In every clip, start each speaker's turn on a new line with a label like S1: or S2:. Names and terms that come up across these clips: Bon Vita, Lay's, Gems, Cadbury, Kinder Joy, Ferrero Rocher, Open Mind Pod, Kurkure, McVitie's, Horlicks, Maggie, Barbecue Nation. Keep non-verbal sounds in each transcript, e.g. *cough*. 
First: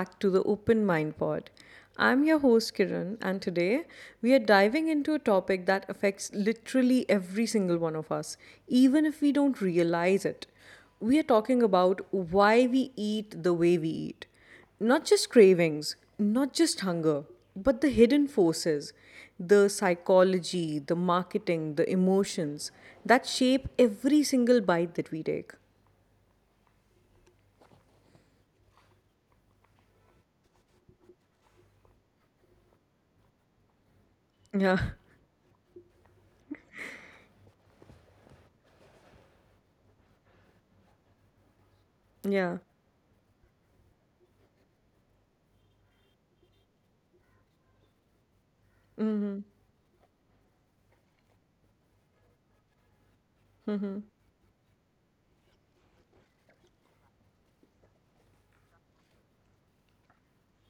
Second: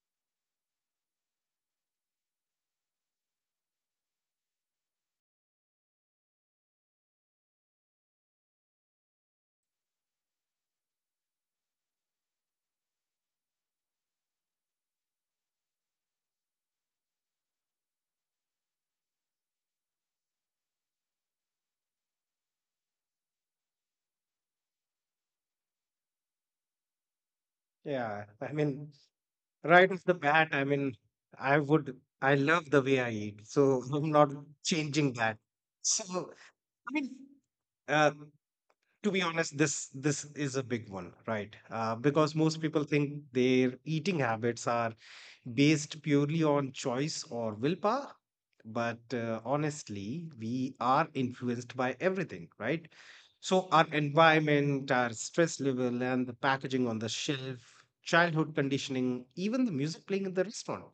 S1: back to the Open Mind Pod. I'm your host, Kiran, and today we are diving into a topic that affects literally every single one of us, even if we don't realize it. We are talking about why we eat the way we eat. Not just cravings, not just hunger, but the hidden forces, the psychology, the marketing, the emotions that shape every single bite that we take.
S2: Yeah, I mean, right off the bat, I mean, I love the way I eat, so *laughs* I'm not
S1: Yeah,
S2: changing that. So, I mean, uh, to be honest, this is a big one, right? Because most people
S1: yeah.
S2: think their eating habits are based purely on choice or willpower. But honestly, we are influenced by everything, right? So, our environment, our stress level, and the packaging on the shelf, childhood conditioning, even the music playing in the restaurant.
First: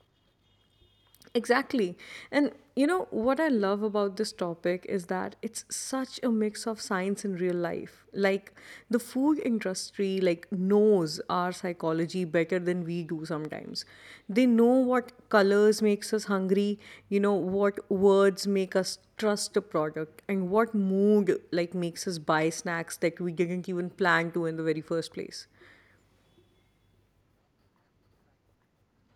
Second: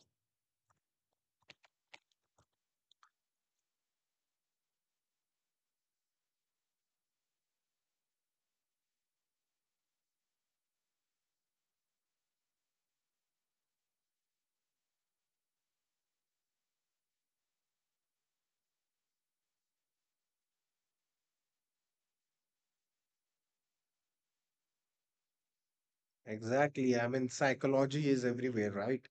S1: Exactly. And you know what I love about this topic is that it's such a mix of science and real life. Like the food industry like knows our psychology better than we do sometimes. They know what colors makes us hungry, you know what words make us trust a product and what mood like makes us buy snacks that we didn't even plan to in the very first place.
S2: Exactly. I mean, psychology is everywhere, right?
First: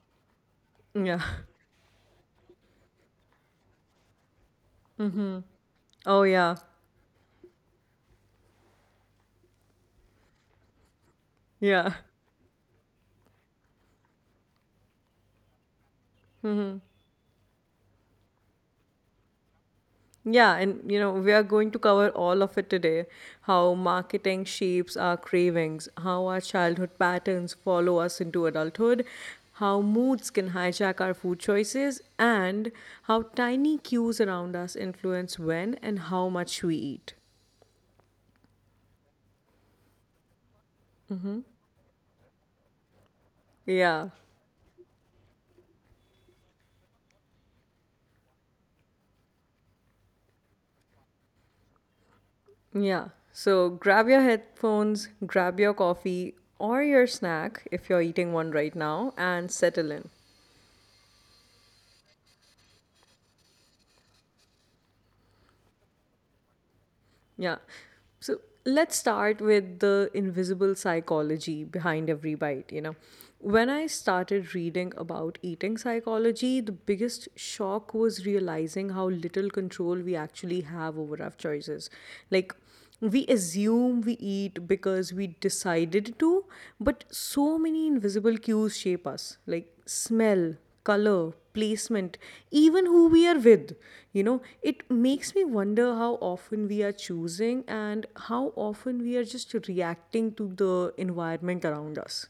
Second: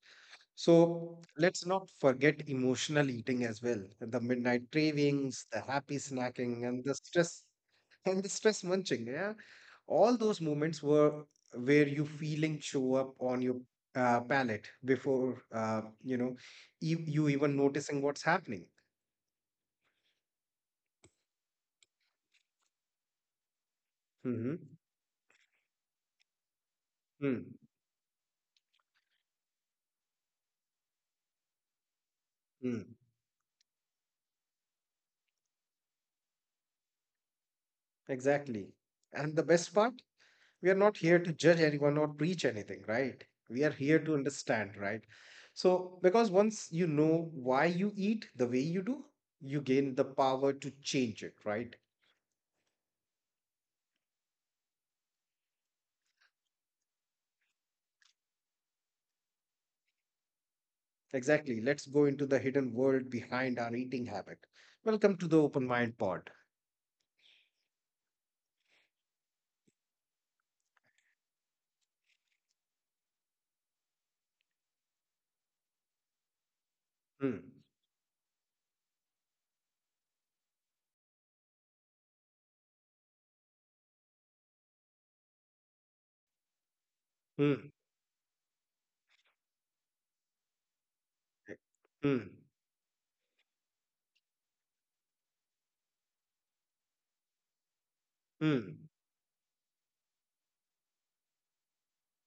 S2: So,
S1: Yeah. *laughs*
S2: let's not forget emotional eating as well, the midnight cravings, the happy
S1: Oh yeah.
S2: snacking, and the stress *laughs* and the stress munching, yeah, all those moments were where
S1: Yeah.
S2: you feeling show up on your palate before, you even noticing what's happening.
S1: Yeah, and you know, we are going to cover all of it today, how marketing
S2: Mm-hmm.
S1: shapes our cravings, how our childhood
S2: mm
S1: patterns follow us into adulthood, how moods can hijack our food choices, and
S2: mm
S1: how tiny cues around us influence when and how much we eat.
S2: exactly, and the best part, we are not here to judge anyone or preach anything, right? We are here
S1: Yeah,
S2: to understand, right? So because once you know why you eat the way you do, you gain the power to change it, right?
S1: yeah. So grab your headphones, grab your coffee or your snack if you're eating one right now, and settle in.
S2: Exactly. Let's go into the hidden world behind our eating habit. Welcome to the Open Mind Pod.
S1: Yeah. So let's start with the invisible psychology behind every bite, you know. When I started reading about eating psychology, the biggest
S2: Hmm.
S1: shock was realizing how little control we actually have over our choices. Like, we assume we eat because we decided to, but so
S2: Hmm.
S1: many invisible cues shape us, like smell, color, placement,
S2: Hmm.
S1: even who we are with. You know, it makes me wonder how often we are choosing and how
S2: Hmm.
S1: often we are just reacting to the environment around us.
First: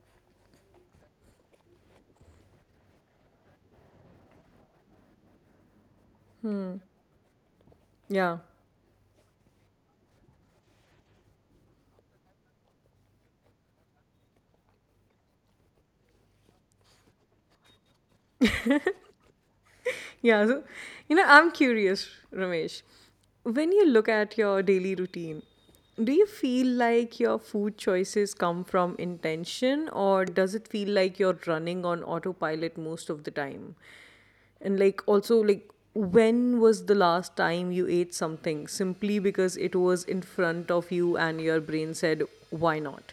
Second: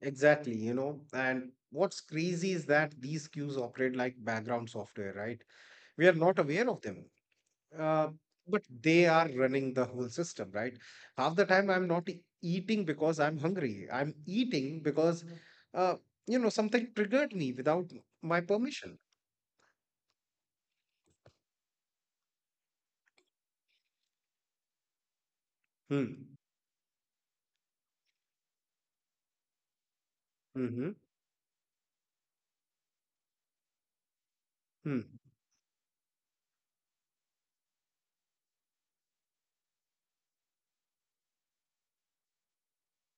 S2: Exactly, you know, and what's crazy is that these cues operate like background software, right? We are not aware of them, uh,
S1: Yeah.
S2: but they are running the whole system, right? Half the time, I'm not eating because I'm hungry. I'm eating because, uh, something triggered me without my permission.
S1: Yeah, so you know, I'm curious, Ramesh. When you look at your daily routine,
S2: Hmm.
S1: do you feel like your food choices come from intention, or does it
S2: Mm-hmm.
S1: feel like you're running on autopilot most of the time? And like also, like when was the last time you ate something simply because it was in front of you and your brain said, why not?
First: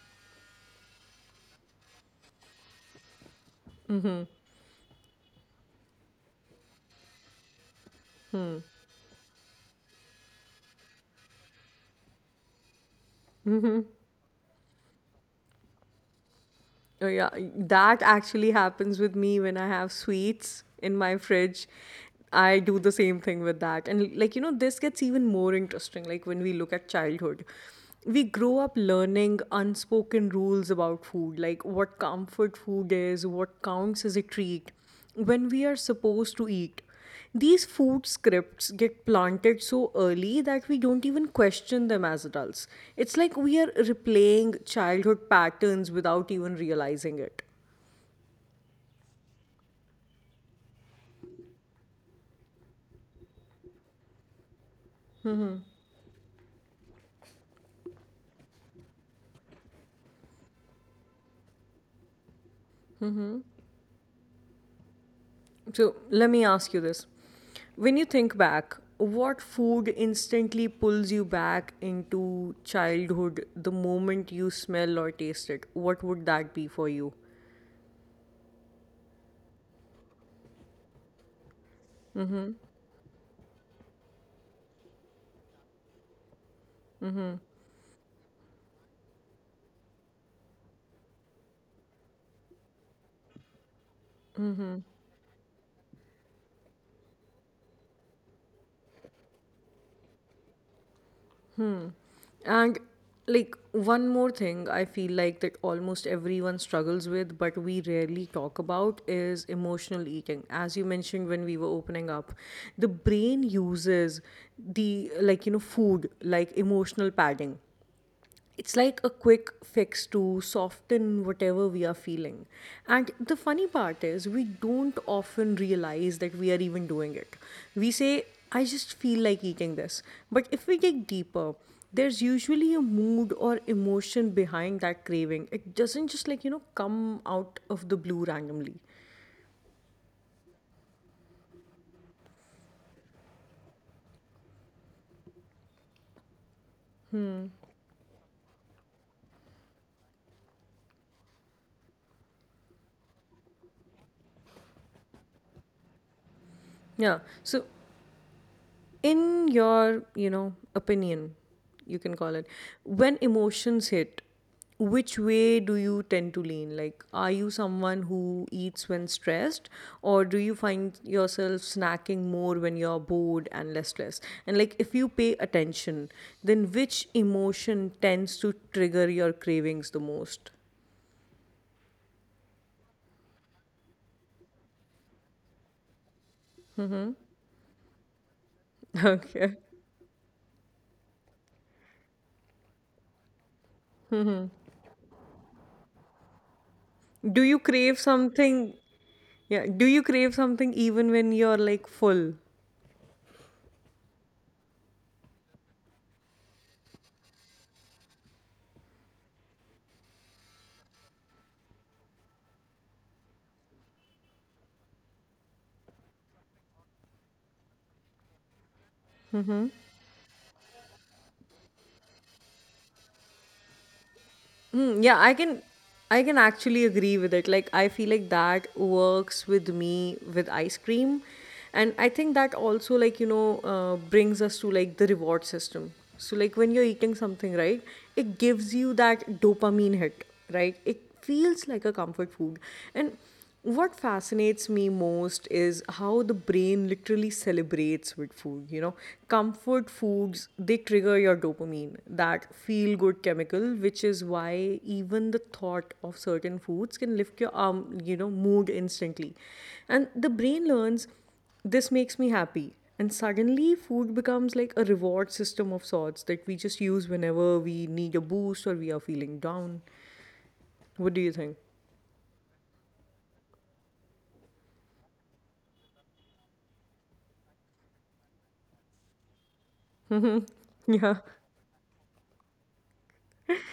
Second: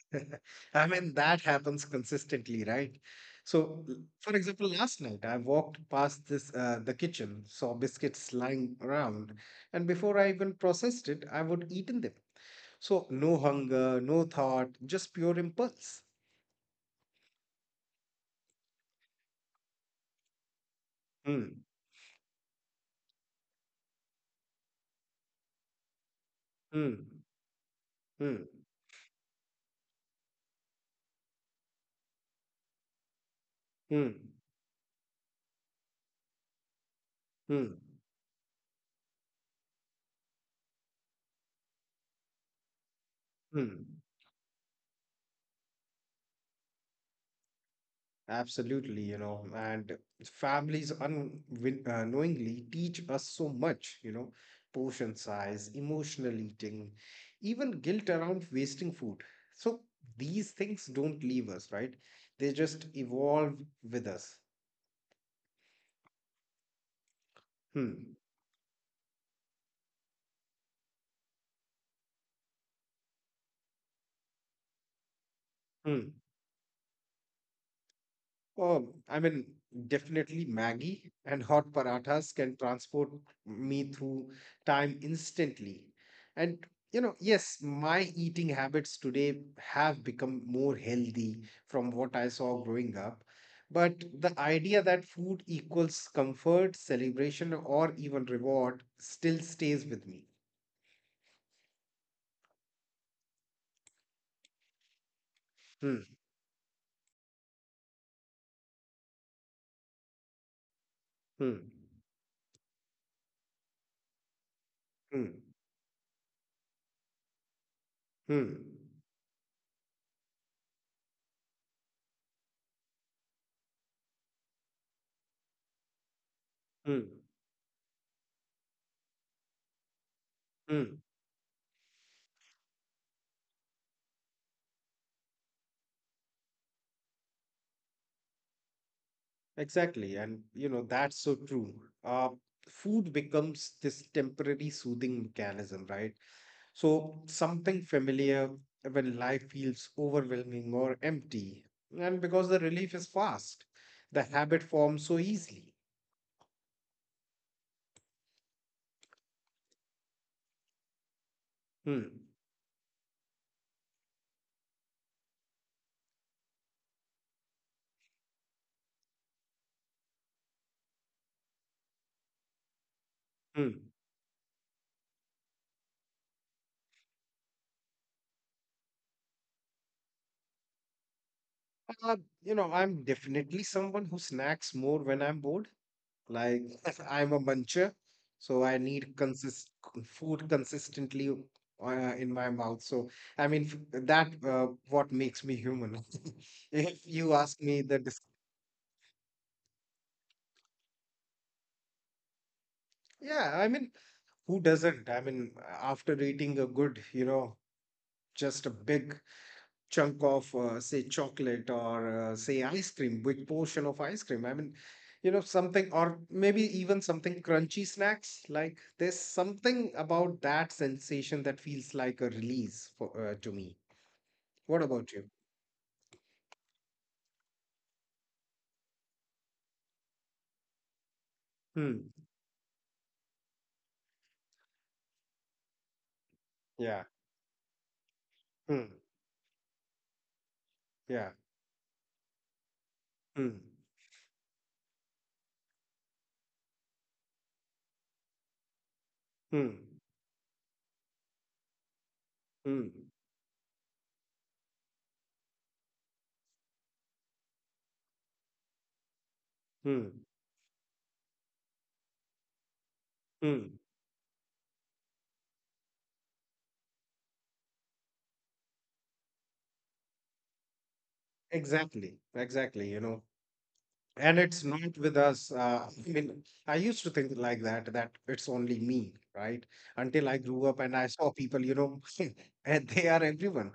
S2: *laughs* I mean, that happens consistently, right? So, for example, last night I walked past this the kitchen, saw biscuits lying around, and before I even processed it, I would eaten them. So, no hunger, no thought, just pure impulse.
S1: Oh yeah, that actually happens with me when I have sweets in my
S2: Hmm,
S1: fridge. I do the same thing with that. And like, you know, this gets even more interesting, like when we look at
S2: hmm,
S1: childhood. We
S2: hmm,
S1: grow up learning unspoken rules about food, like what comfort food is, what counts
S2: hmm,
S1: as a treat, when we are supposed to eat. These
S2: hmm,
S1: food scripts get planted so early that we don't even question them as adults. It's like we are
S2: hmm.
S1: replaying childhood patterns without even realizing it.
S2: Absolutely, and families unknowingly teach us so much, portion size, emotional eating, even guilt around wasting food. So these things don't leave us, right? They just evolve with us.
S1: So let me ask you this. When you
S2: Hmm.
S1: think back, what food instantly pulls you back into childhood the moment you smell or taste it? What
S2: Hmm.
S1: would that be for you?
S2: Oh, I mean, definitely Maggie and hot parathas can transport me through time instantly. And, yes, my eating habits today have become more healthy from what I saw growing up. But the idea that food equals comfort, celebration, or even reward still stays with me.
S1: And like one more thing I feel like that
S2: Hmm,
S1: almost everyone struggles with, but we rarely talk about, is emotional eating. As you mentioned when we
S2: hmm,
S1: were opening up, the brain uses the,
S2: hmm,
S1: like you know, food like emotional padding.
S2: hmm,
S1: It's like a quick fix to soften whatever we are feeling. And the funny part is, we don't often realize that we are even
S2: hmm,
S1: doing it. We say, I just feel like eating this. But if we
S2: hmm.
S1: dig deeper, there's usually a mood or emotion behind that craving. It doesn't just like, you know, come out of the blue randomly.
S2: Exactly. And, that's so true. Uh, Food becomes this temporary soothing mechanism, right? So
S1: Hmm.
S2: something familiar when life feels overwhelming or empty. And because the relief is fast, the habit forms so easily.
S1: Yeah. So in your, you know, opinion, you
S2: Hmm.
S1: can call it, when emotions hit, which way do you tend to lean? Like, are you someone who eats when stressed, or do you find yourself snacking more when you're bored and less
S2: Hmm.
S1: stressed? And like, if you pay attention, then which emotion tends to trigger your cravings the most?
S2: Uh, I'm definitely someone who snacks more when I'm bored. Like *laughs*
S1: Mm-hmm.
S2: I'm a muncher, so I
S1: *laughs*
S2: need
S1: Okay.
S2: consist food consistently in my mouth. So I mean that
S1: Mm-hmm.
S2: what makes me human. *laughs* If you
S1: Do
S2: ask
S1: you
S2: me, the
S1: crave
S2: dis
S1: something? Yeah, do you crave something even when you're like full?
S2: yeah, I mean, who doesn't? I mean, after eating a good, just a big chunk of say chocolate or say ice cream, big portion of ice cream, I mean, something or maybe even something crunchy snacks, like there's
S1: Mm-hmm.
S2: something about that sensation that feels like a release for to me. What
S1: Mm,
S2: about
S1: yeah,
S2: you?
S1: I can, I can actually agree with it. Like I feel like that works with me with ice cream. And I
S2: Hmm.
S1: think that also, like, you know, brings us to like the reward system. So like when you're
S2: Yeah.
S1: eating something, right? It gives
S2: Hmm.
S1: you that dopamine hit, right? It
S2: Yeah.
S1: feels like a comfort food. And
S2: Hmm.
S1: what fascinates me most is how the brain literally celebrates with food. You know,
S2: Hmm.
S1: comfort foods, they trigger your dopamine, that feel
S2: Hmm.
S1: good chemical, which is why even the thought of certain foods can lift your you know, mood instantly. And
S2: Hmm.
S1: the brain learns, this makes me happy. And
S2: Hmm.
S1: suddenly, food becomes like a reward system of sorts that we just use whenever we need a boost or we are feeling down. What do you think?
S2: Exactly, and it's not with us, I mean, I used to think like that, that it's only me, right? Until I
S1: *laughs*
S2: grew up and I
S1: Yeah,
S2: saw people, *laughs* and they are everyone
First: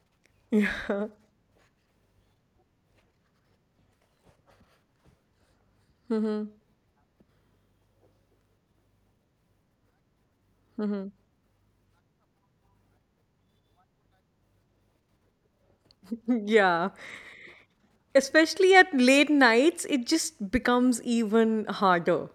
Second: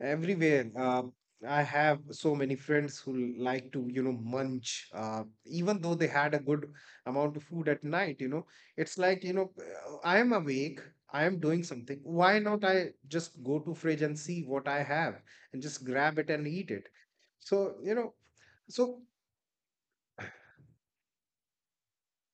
S2: everywhere.
S1: yeah.
S2: I have so many friends who like to munch, even though they had a
S1: Mhm,
S2: good amount of food at night, it's like, I am awake,
S1: mhm.
S2: I am doing something, why not? I just go to fridge and see what I have and just grab it
S1: *laughs*
S2: and eat
S1: Yeah.
S2: it. so you know
S1: Especially at
S2: so
S1: late nights, it just becomes even harder.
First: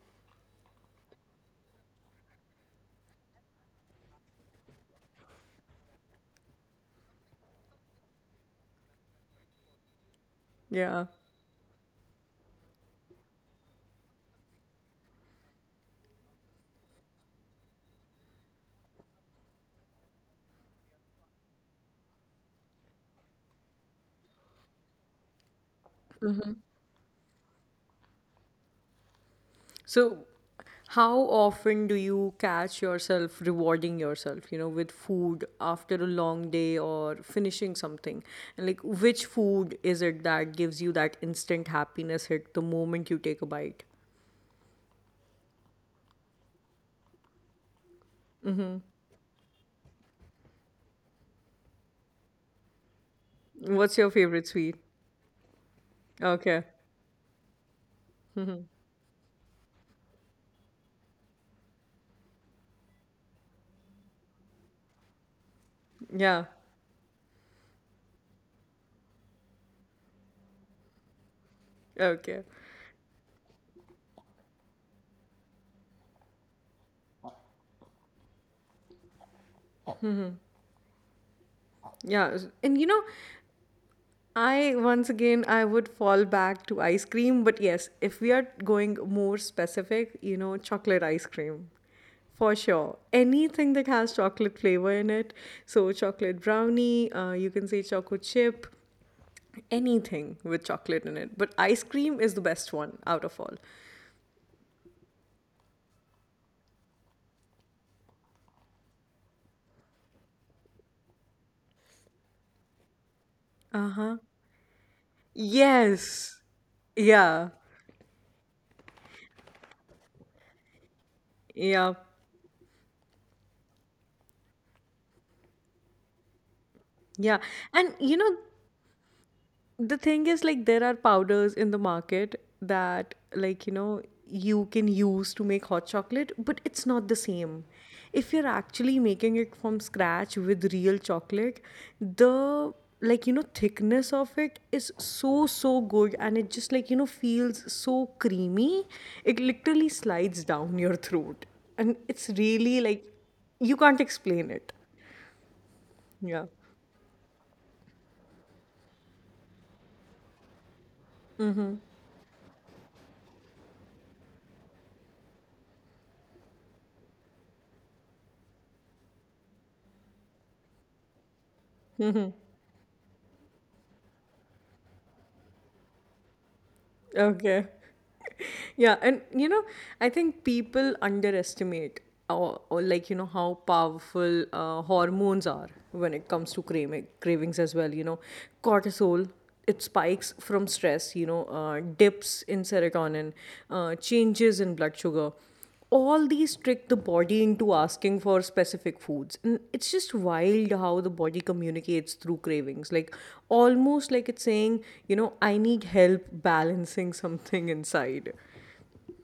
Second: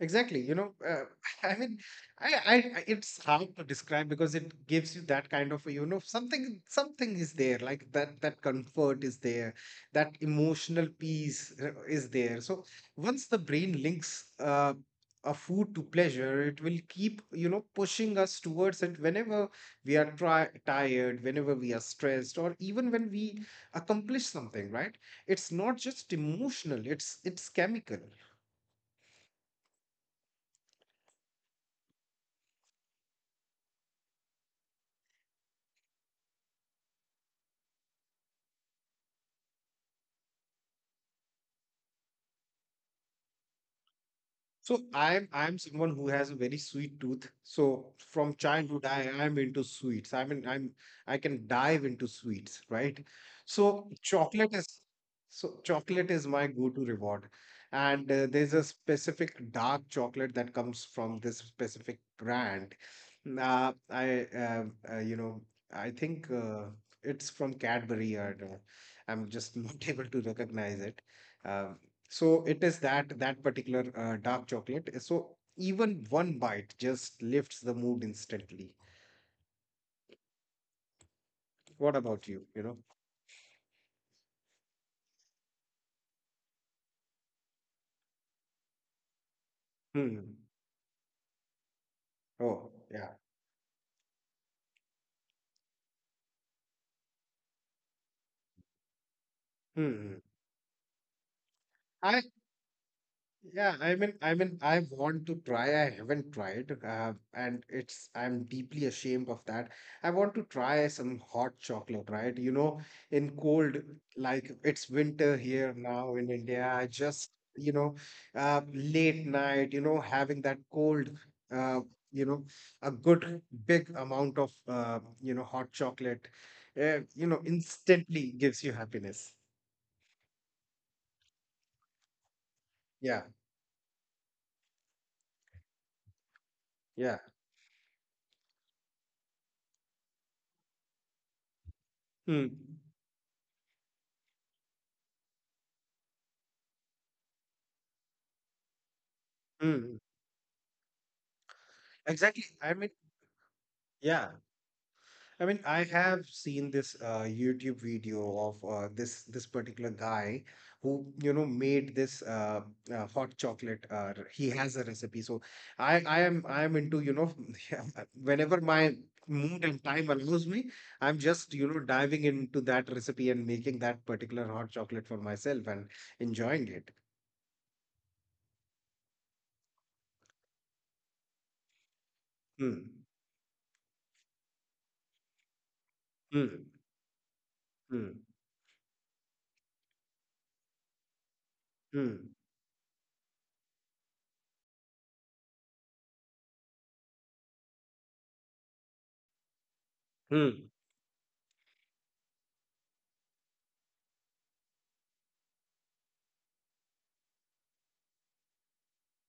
S2: exactly, *laughs* I mean, I, I, it's hard to describe because it gives you that kind of, something is there, like that, that comfort is there, that emotional
S1: Yeah.
S2: peace is there. So once the brain links a food to pleasure, it will keep, pushing us towards it whenever we are try tired, whenever we are stressed, or even when we accomplish something, right? It's not just emotional, it's chemical.
S1: So how often do you catch yourself rewarding yourself, you know, with food after a long day or finishing something? And like, which food is it that gives you that instant happiness hit the moment you take a bite?
S2: So I'm someone who has a very sweet tooth. So from childhood, I am into sweets. I mean, I can dive into sweets, right? So
S1: What's your favorite
S2: chocolate
S1: sweet?
S2: is so chocolate is my
S1: Okay.
S2: go-to reward, and there's a specific dark chocolate that comes from this specific brand. I uh, you know I think
S1: Yeah.
S2: it's from Cadbury, or I'm just not *laughs* able to recognize it. Um so
S1: Okay.
S2: it is that particular dark chocolate. So even one bite just lifts the mood instantly. What about
S1: Yeah.
S2: you? You know?
S1: And you know, I, once again, I would fall back to ice cream, but yes, if we are going more specific,
S2: Hmm.
S1: you know, chocolate ice cream. For
S2: Oh,
S1: sure.
S2: yeah.
S1: Anything that has chocolate flavor in it. So chocolate brownie, you can say choco chip,
S2: Hmm.
S1: anything with chocolate in it. But ice
S2: I
S1: cream is the best one out of all.
S2: Yeah, I mean, I want to try. I haven't tried, and it's I'm deeply ashamed of that. I want to try some hot chocolate, right? In cold,
S1: Uh-huh.
S2: like it's winter here now in
S1: Yes.
S2: India. I just,
S1: Yeah.
S2: late night, having that cold, uh,
S1: Yeah.
S2: you know, a good big amount of, hot chocolate,
S1: Yeah. And you
S2: instantly
S1: know,
S2: gives you happiness.
S1: the thing is, like, there are powders in the market that,
S2: Yeah,
S1: like you know, you can use to make hot chocolate, but it's not the
S2: yeah.
S1: same if you're actually making it from scratch with real chocolate.
S2: Hmm.
S1: The, like you know, thickness of it is so, so good, and it just, like you know, feels so creamy. It literally
S2: Hmm.
S1: slides down your throat, and it's
S2: Exactly. I
S1: really
S2: mean.
S1: like, you can't
S2: Yeah,
S1: explain it.
S2: I mean, I have
S1: Yeah.
S2: seen this YouTube video of this particular guy who
S1: Mm-hmm.
S2: made this hot chocolate. He has a recipe, so I am into *laughs* whenever my mood and time allows me, I'm just diving
S1: Mm-hmm.
S2: into that recipe and making that particular hot chocolate for myself and enjoying it.
S1: Okay. *laughs* Yeah, and you know, I think people underestimate, or
S2: Hmm.
S1: like, you know, how powerful hormones are when it comes
S2: Hmm.
S1: to cravings as well, you
S2: Hmm.
S1: know. Cortisol, it spikes from stress, you know,
S2: Hmm.
S1: dips in serotonin, changes in blood sugar, all these trick the body into asking for specific foods. And it's just
S2: Hmm.
S1: wild how the body communicates through cravings, like almost like it's saying, you know, I need help balancing *laughs* something inside.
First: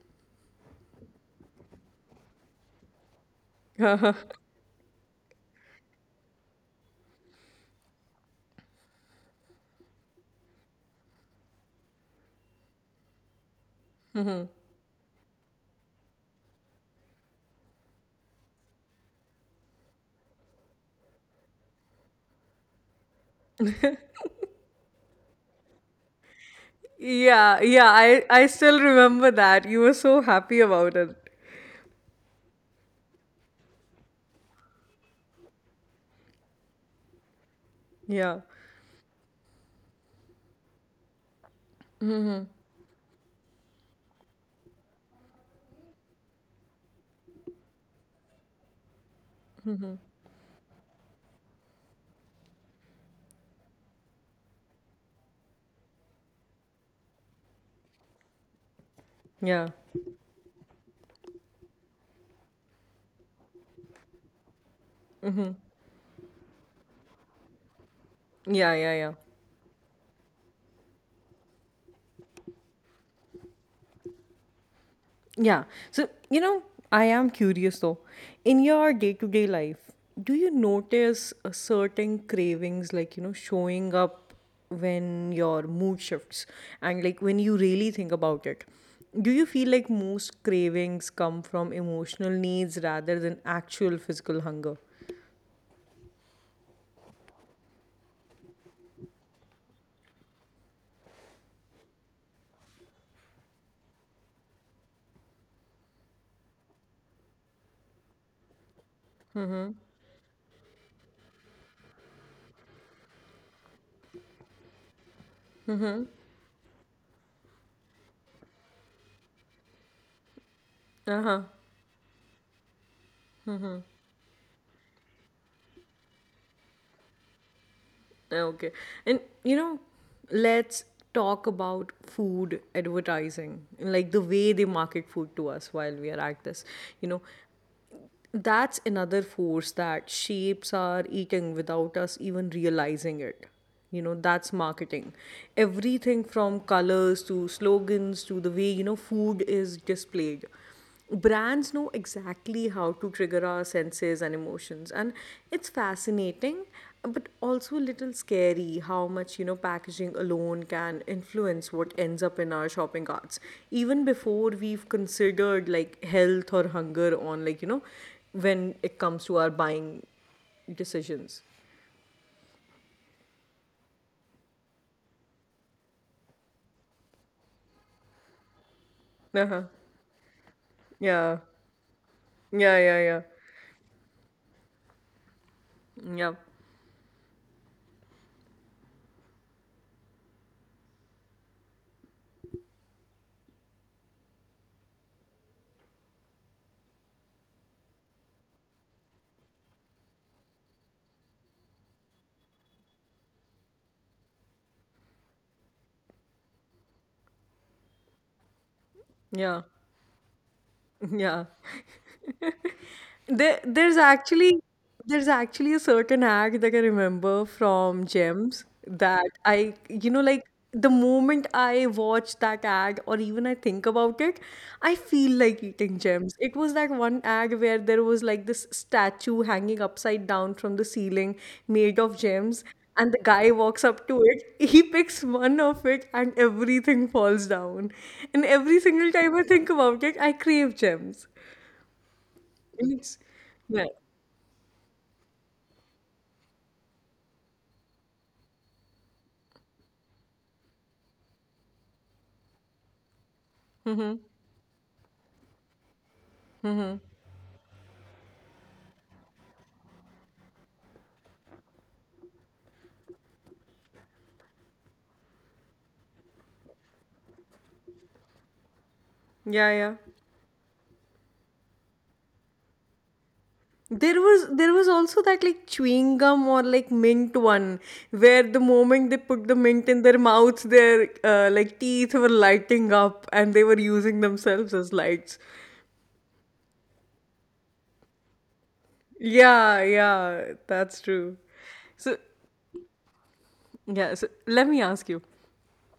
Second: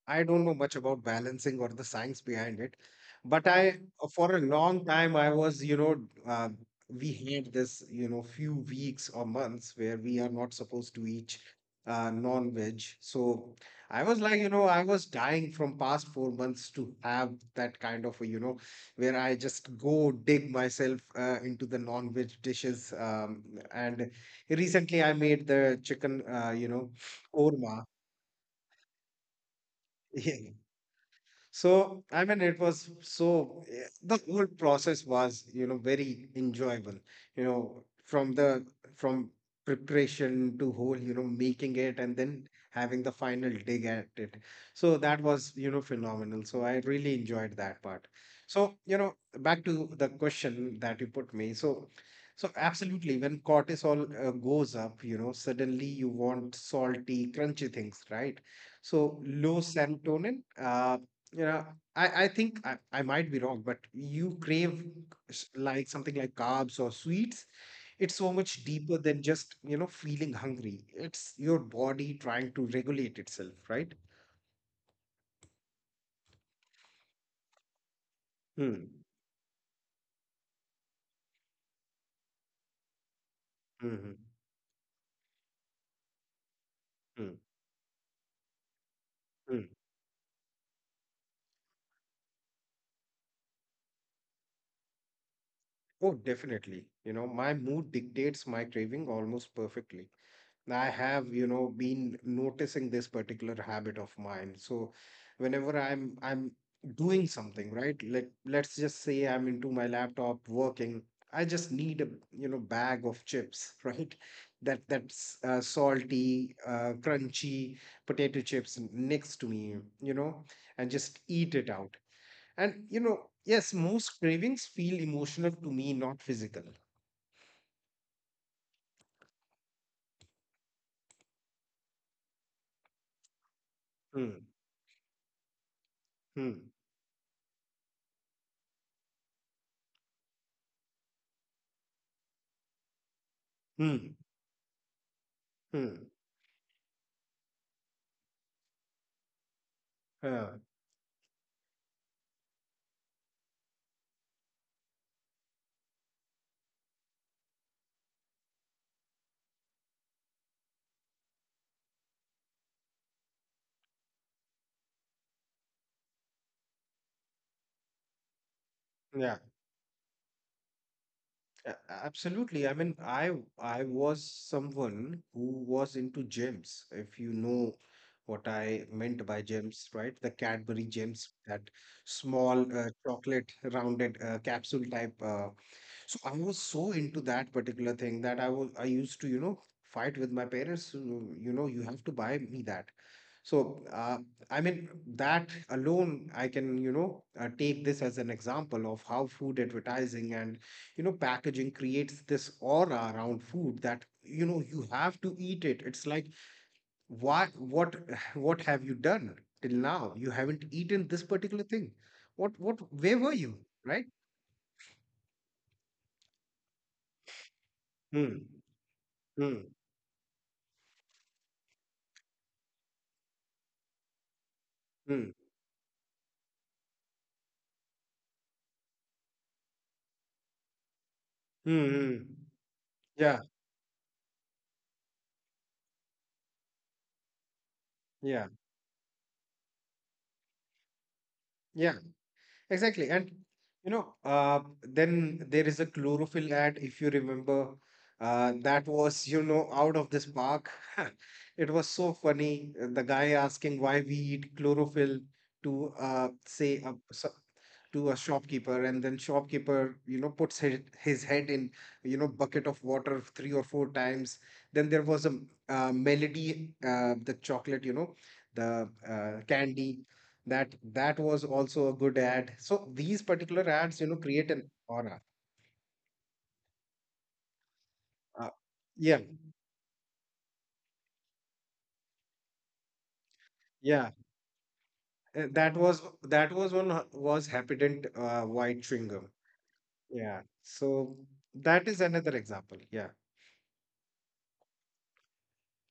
S2: I don't know much about balancing or the science behind it, but for a
S1: *laughs*
S2: long time, I was, you know, uh, we had this, few weeks or months where we are not supposed to eat non-veg. So I was like, I was dying from past 4 months to have that kind of, a, where I just go dig myself into the non-veg dishes. And recently I made the chicken,
S1: Yeah,
S2: korma.
S1: yeah, I still remember that. You were so happy
S2: *laughs*
S1: about it.
S2: So, I mean, it was the whole process was, very enjoyable, you know, from
S1: Yeah.
S2: the from preparation to whole, making it and then having the final dig at it. So that was, phenomenal. So I really enjoyed that part. So, back to the question that you put me. So, absolutely, when cortisol goes up, suddenly you want salty, crunchy things, right? So low
S1: Yeah.
S2: serotonin, you know I think, I might be wrong, but you crave
S1: Hmm.
S2: like something like carbs or sweets. It's so much
S1: Yeah, yeah,
S2: deeper
S1: yeah.
S2: than just feeling hungry. It's your body trying to regulate itself, right?
S1: Yeah. So, you know, I am curious though. In your
S2: Hmm.
S1: day-to-day life, do you notice a certain cravings, like, you know, showing
S2: Hmm.
S1: up when your mood shifts, and like when
S2: Hmm.
S1: you really think about it? Do you feel
S2: Hmm.
S1: like most cravings come from emotional needs rather than actual physical hunger?
S2: Oh, definitely. My mood dictates my craving almost perfectly. I have, been noticing this particular habit of mine. So whenever I'm doing something, right? Let's just say I'm into my laptop working. I just need a, bag of chips, *laughs* right? That's
S1: Mm-hmm.
S2: salty, crunchy potato chips next to me, and just
S1: Uh-huh.
S2: eat it out. And yes, most cravings feel emotional to me, not physical.
S1: Ah, okay. And you know, let's talk about food advertising, like the
S2: Hmm.
S1: way they market food to us while we are at this.
S2: Hmm.
S1: You know, that's another force that shapes our eating without us even realizing it. You
S2: Hmm.
S1: know, that's marketing.
S2: Hmm.
S1: Everything from colors to slogans to the way, you know, food is displayed.
S2: Uh,
S1: Brands know exactly how to trigger our senses and emotions. And it's fascinating, but also a little scary how much, you know, packaging alone can influence what ends up in our shopping carts. Even before we've considered like health or hunger, on like, you know, when it comes to
S2: yeah.
S1: our buying decisions.
S2: Absolutely. I mean, I was someone who was into gems, if you know what I meant by
S1: Uh-huh.
S2: gems, right? The Cadbury gems,
S1: Yeah.
S2: that small
S1: Yeah, yeah, yeah.
S2: chocolate rounded capsule type. So
S1: Yeah.
S2: I was so into that particular thing that I used to, fight with my parents. "You have to buy me that. So, I mean, that alone, I can, take this as an example of how food advertising and packaging creates this aura around food that you have to eat it, it's like, why? What have you done
S1: Yeah.
S2: till now, you haven't
S1: *laughs*
S2: eaten this
S1: Yeah.
S2: particular thing? What Where were
S1: There,
S2: you,
S1: there's
S2: right?
S1: actually, there's actually a certain act that I remember from
S2: Hmm,
S1: Gems that I,
S2: hmm,
S1: you know, like, the moment I watch that ad or even I think about it, I feel
S2: hmm,
S1: like eating Gems. It was that one ad where there was like this statue hanging upside down from the ceiling made
S2: hmm,
S1: of
S2: hmm.
S1: gems, and the guy
S2: Yeah,
S1: walks up to it, he picks one of it, and everything falls down. And
S2: yeah,
S1: every single time I think about it, I crave gems.
S2: yeah.
S1: And
S2: Exactly. And
S1: yeah.
S2: then there is a chlorophyll ad, if you remember, that was, out of this park. *laughs* It was so funny. The guy asking
S1: Mm-hmm.
S2: why we eat chlorophyll to
S1: Mm-hmm.
S2: to a shopkeeper, and then shopkeeper, puts his head in, bucket of water three or four times. Then there was a melody, the chocolate, the
S1: Yeah, yeah.
S2: candy that was also a good ad. So these particular ads
S1: There was,
S2: create
S1: there
S2: an
S1: was also
S2: aura.
S1: that like chewing gum or like mint one where the
S2: uh,
S1: moment they
S2: yeah,
S1: put the mint in their mouths, their like teeth were lighting up and they were
S2: yeah.
S1: using themselves as lights.
S2: Uh, that was that was happident white chewing gum,
S1: Yeah, yeah,
S2: yeah.
S1: that's
S2: So
S1: true.
S2: that is
S1: So,
S2: another example. Yeah.
S1: yeah, so let me ask you,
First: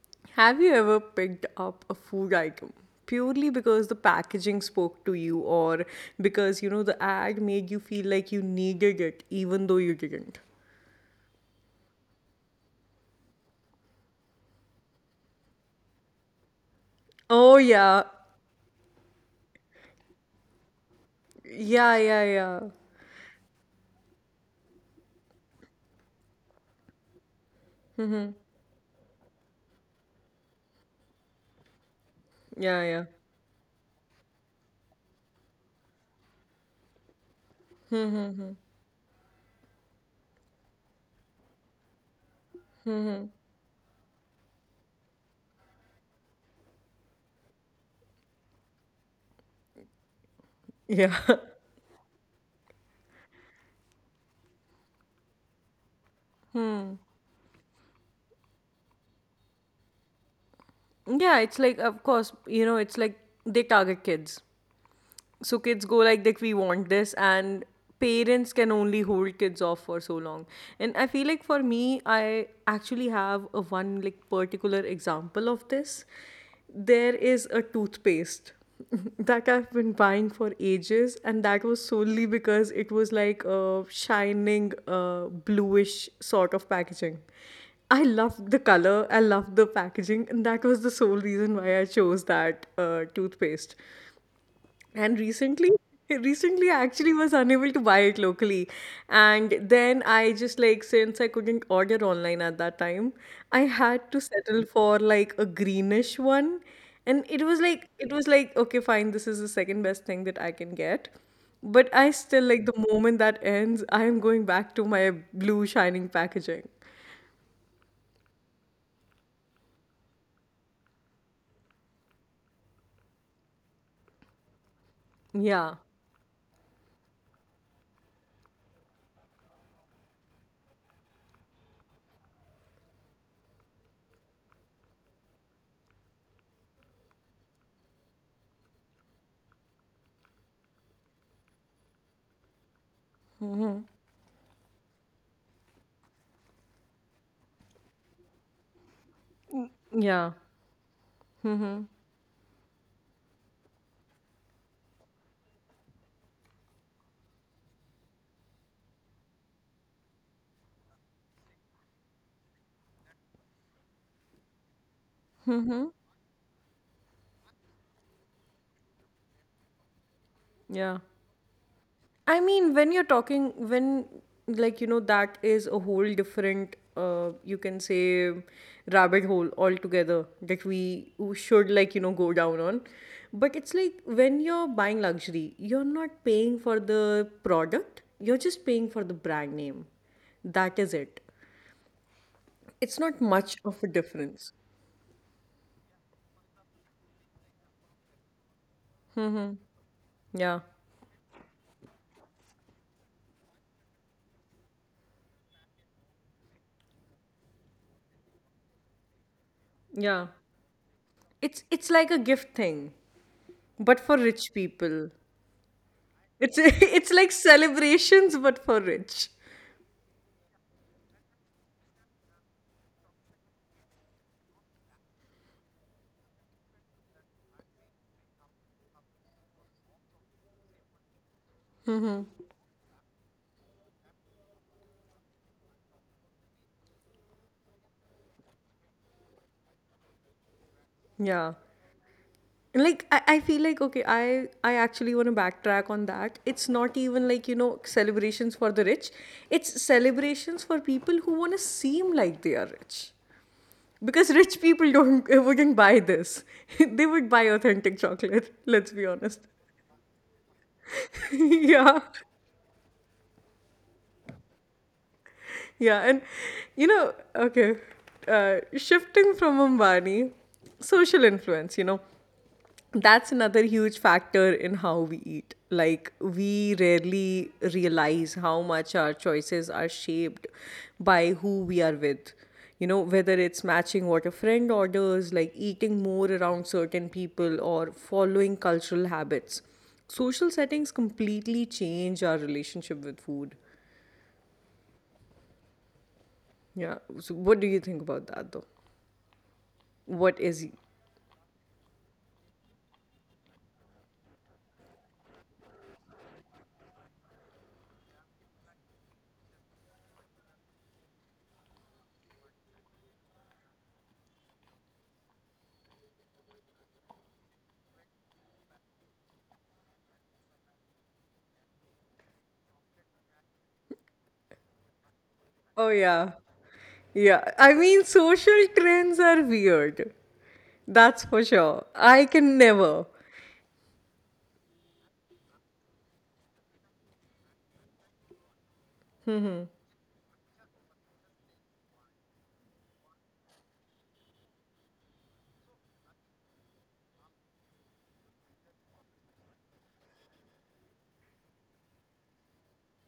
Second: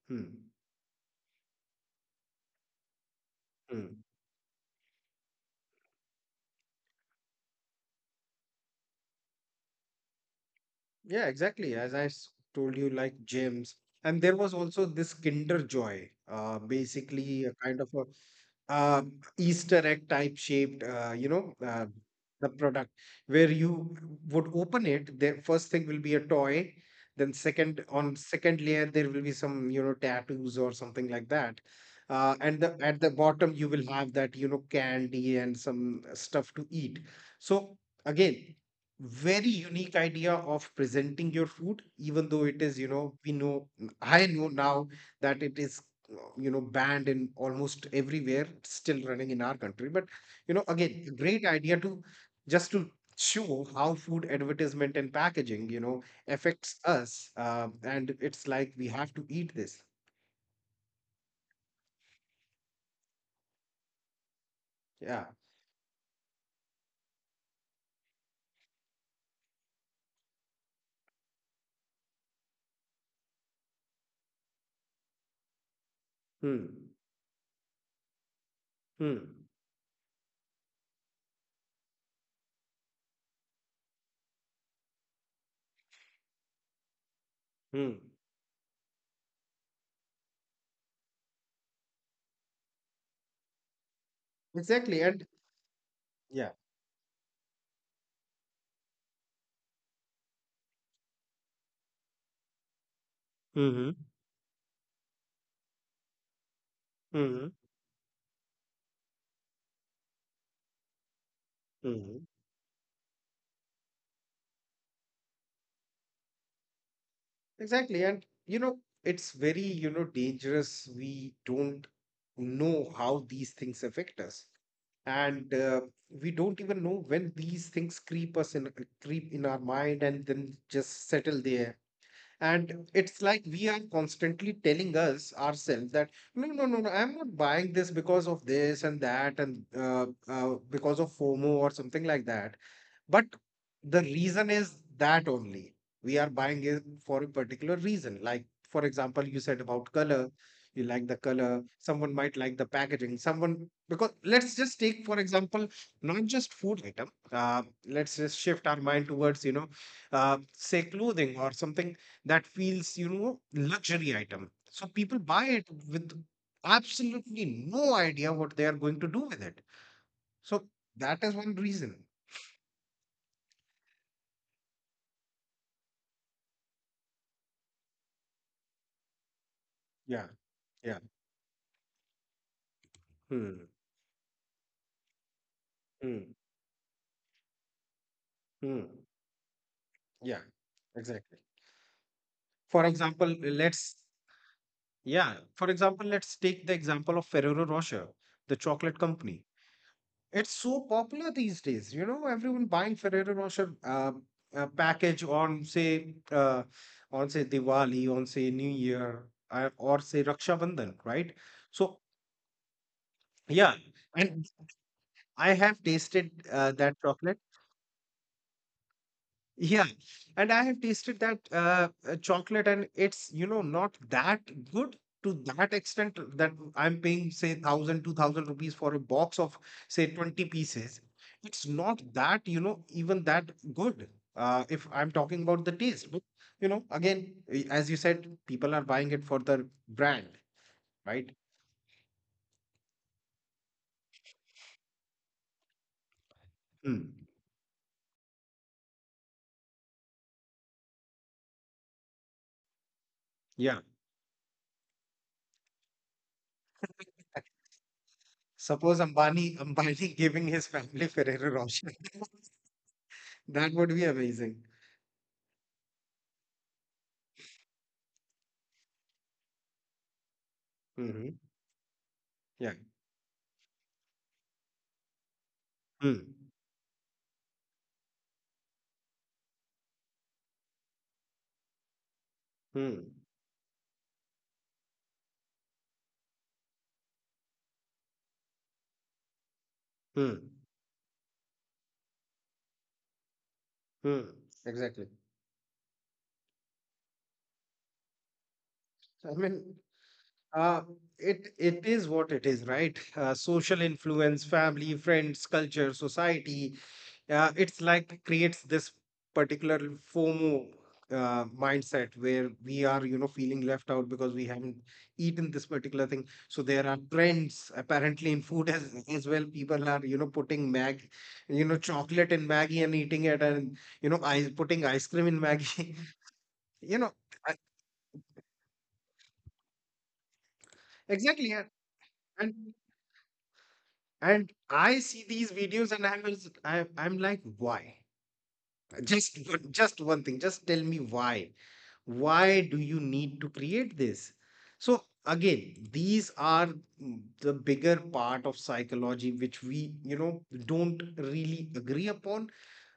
S2: Hmm.
S1: have you ever picked up a food item purely because the
S2: Hmm.
S1: packaging spoke to you, or because you know the ad made you feel like you needed it even though you didn't?
S2: Yeah, exactly. As I told you, like gyms. And there was also this Kinder Joy,
S1: Oh
S2: basically a kind of
S1: yeah.
S2: a Easter egg type shaped,
S1: Yeah, yeah, yeah.
S2: the product where you would open it. The first thing will be a toy. Then second on second layer there will be some tattoos or something like that, and
S1: Yeah,
S2: the
S1: yeah.
S2: at the bottom you will have that candy and some stuff to eat. So
S1: Mm-hmm.
S2: again, very unique idea of presenting your food, even though it is, you know we know I know now that it is, banned in almost everywhere, still running in our country, but
S1: Yeah.
S2: again a
S1: *laughs*
S2: great idea to, just to show how food advertisement and packaging affects
S1: Hmm.
S2: us, and it's like we have to eat this.
S1: Yeah, it's like, of course, you know, it's like they target kids.
S2: Yeah.
S1: So kids go like that, we want this, and parents can only hold kids off for so long. And I feel like, for me, I actually have a one like particular example of this.
S2: Hmm.
S1: There is a toothpaste *laughs* that
S2: Hmm.
S1: I've been buying for ages, and that was solely because it was like a shining bluish sort of packaging.
S2: Hmm.
S1: I loved the color, I loved the packaging, and that was the sole reason why I chose that toothpaste.
S2: Exactly.
S1: And
S2: And
S1: recently, *laughs*
S2: yeah.
S1: Recently I actually was unable to buy it locally. And then I just like, since I couldn't order online at that time, I
S2: Hmm.
S1: had to settle for like a greenish one. And it
S2: Hmm.
S1: was like, it was like, okay, fine, this is the second best thing that I can get. But I still like, the moment that ends, I am going back to my blue shining packaging.
S2: Exactly. And, it's very, dangerous. We don't know how these things affect us. And
S1: Yeah.
S2: we don't even know when these things creep in our mind and then just settle there, and it's like we are constantly telling us ourselves that no, no, no, no, I'm not buying this because of this and that, and because of FOMO or something like that, but
S1: Hmm.
S2: the reason is that only we are buying it for a particular reason, like for example, you said about
S1: Yeah.
S2: color. You like the color,
S1: Hmm.
S2: someone might like the packaging, someone, because let's just take for example, not just food item, let's just shift our mind towards, say clothing or something that feels, luxury item. So people buy
S1: Hmm.
S2: it with absolutely no idea what they are going to do with it. So
S1: Yeah.
S2: that is one reason.
S1: I mean, when you're talking, when like you know, that is a whole different, you can say, rabbit hole altogether
S2: Yeah,
S1: that we
S2: yeah.
S1: should like you know go down on. But it's
S2: Hmm.
S1: like, when you're buying luxury, you're not
S2: Hmm.
S1: paying for the product, you're just paying
S2: Hmm.
S1: for the brand name.
S2: Yeah,
S1: That is it.
S2: exactly.
S1: It's
S2: For
S1: not
S2: example,
S1: much of a
S2: let's
S1: difference.
S2: yeah. For example, let's take the example of Ferrero Rocher, the chocolate
S1: Mm-hmm.
S2: company.
S1: Yeah,
S2: It's so popular these days, everyone buying Ferrero Rocher package on, say on say Diwali, on say New Year, or
S1: yeah.
S2: say Raksha Bandhan, right?
S1: It's
S2: So
S1: like a gift thing,
S2: yeah,
S1: but for
S2: and
S1: rich people.
S2: I have tasted
S1: It's *laughs*
S2: that
S1: it's like
S2: chocolate.
S1: celebrations but for rich.
S2: Yeah, and I have tasted that chocolate, and it's, not that good to that extent that I'm paying say 1,000, 2,000 rupees for a box of say 20 pieces. It's not
S1: Mm-hmm.
S2: that, even that good. If I'm talking about the taste, but again, as you said, people are buying it for the brand, right?
S1: Yeah. And like, I feel like, okay, I actually want to backtrack on that. It's not
S2: Hmm.
S1: even like, you know, celebrations for the rich. It's celebrations for people who want to seem like they are rich.
S2: Yeah.
S1: Because rich people don't *laughs* wouldn't buy this. *laughs* They would buy authentic chocolate, *laughs* let's be
S2: Suppose
S1: honest.
S2: Ambani, *laughs* giving his family
S1: *laughs*
S2: Ferrero
S1: Yeah.
S2: Rocher, *laughs* that would be amazing.
S1: Yeah, and you know, okay. Shifting from Ambani, social
S2: Hmm.
S1: influence, you know.
S2: Yeah.
S1: That's another huge factor in how we eat. Like,
S2: Hmm.
S1: we rarely realize how much our choices are shaped by who we are with. You know,
S2: Hmm.
S1: whether it's matching what a friend orders, like eating more around certain people, or following cultural habits. Social
S2: Hmm.
S1: settings completely change our relationship with food.
S2: Hmm. Exactly.
S1: Yeah. So, what do you think about that, though?
S2: So, I mean,
S1: What is.
S2: uh, it is what it is, right? Social influence, family, friends, culture, society. It's like creates this particular FOMO mindset where we are, feeling left out because we haven't eaten this particular thing. So there are trends apparently in food as well. People are, putting chocolate in Maggie and eating it, and you know, ice putting ice cream in
S1: Oh,
S2: Maggie.
S1: yeah.
S2: *laughs* You know
S1: Yeah.
S2: I,
S1: I mean, social trends are weird. That's for
S2: exactly,
S1: sure. I can
S2: and
S1: never.
S2: and I see these videos and I'm like, why, just *laughs*
S1: Mhm.
S2: just one thing, just tell me why do you need to create this? So again, these are, the bigger part of psychology which we don't really agree upon.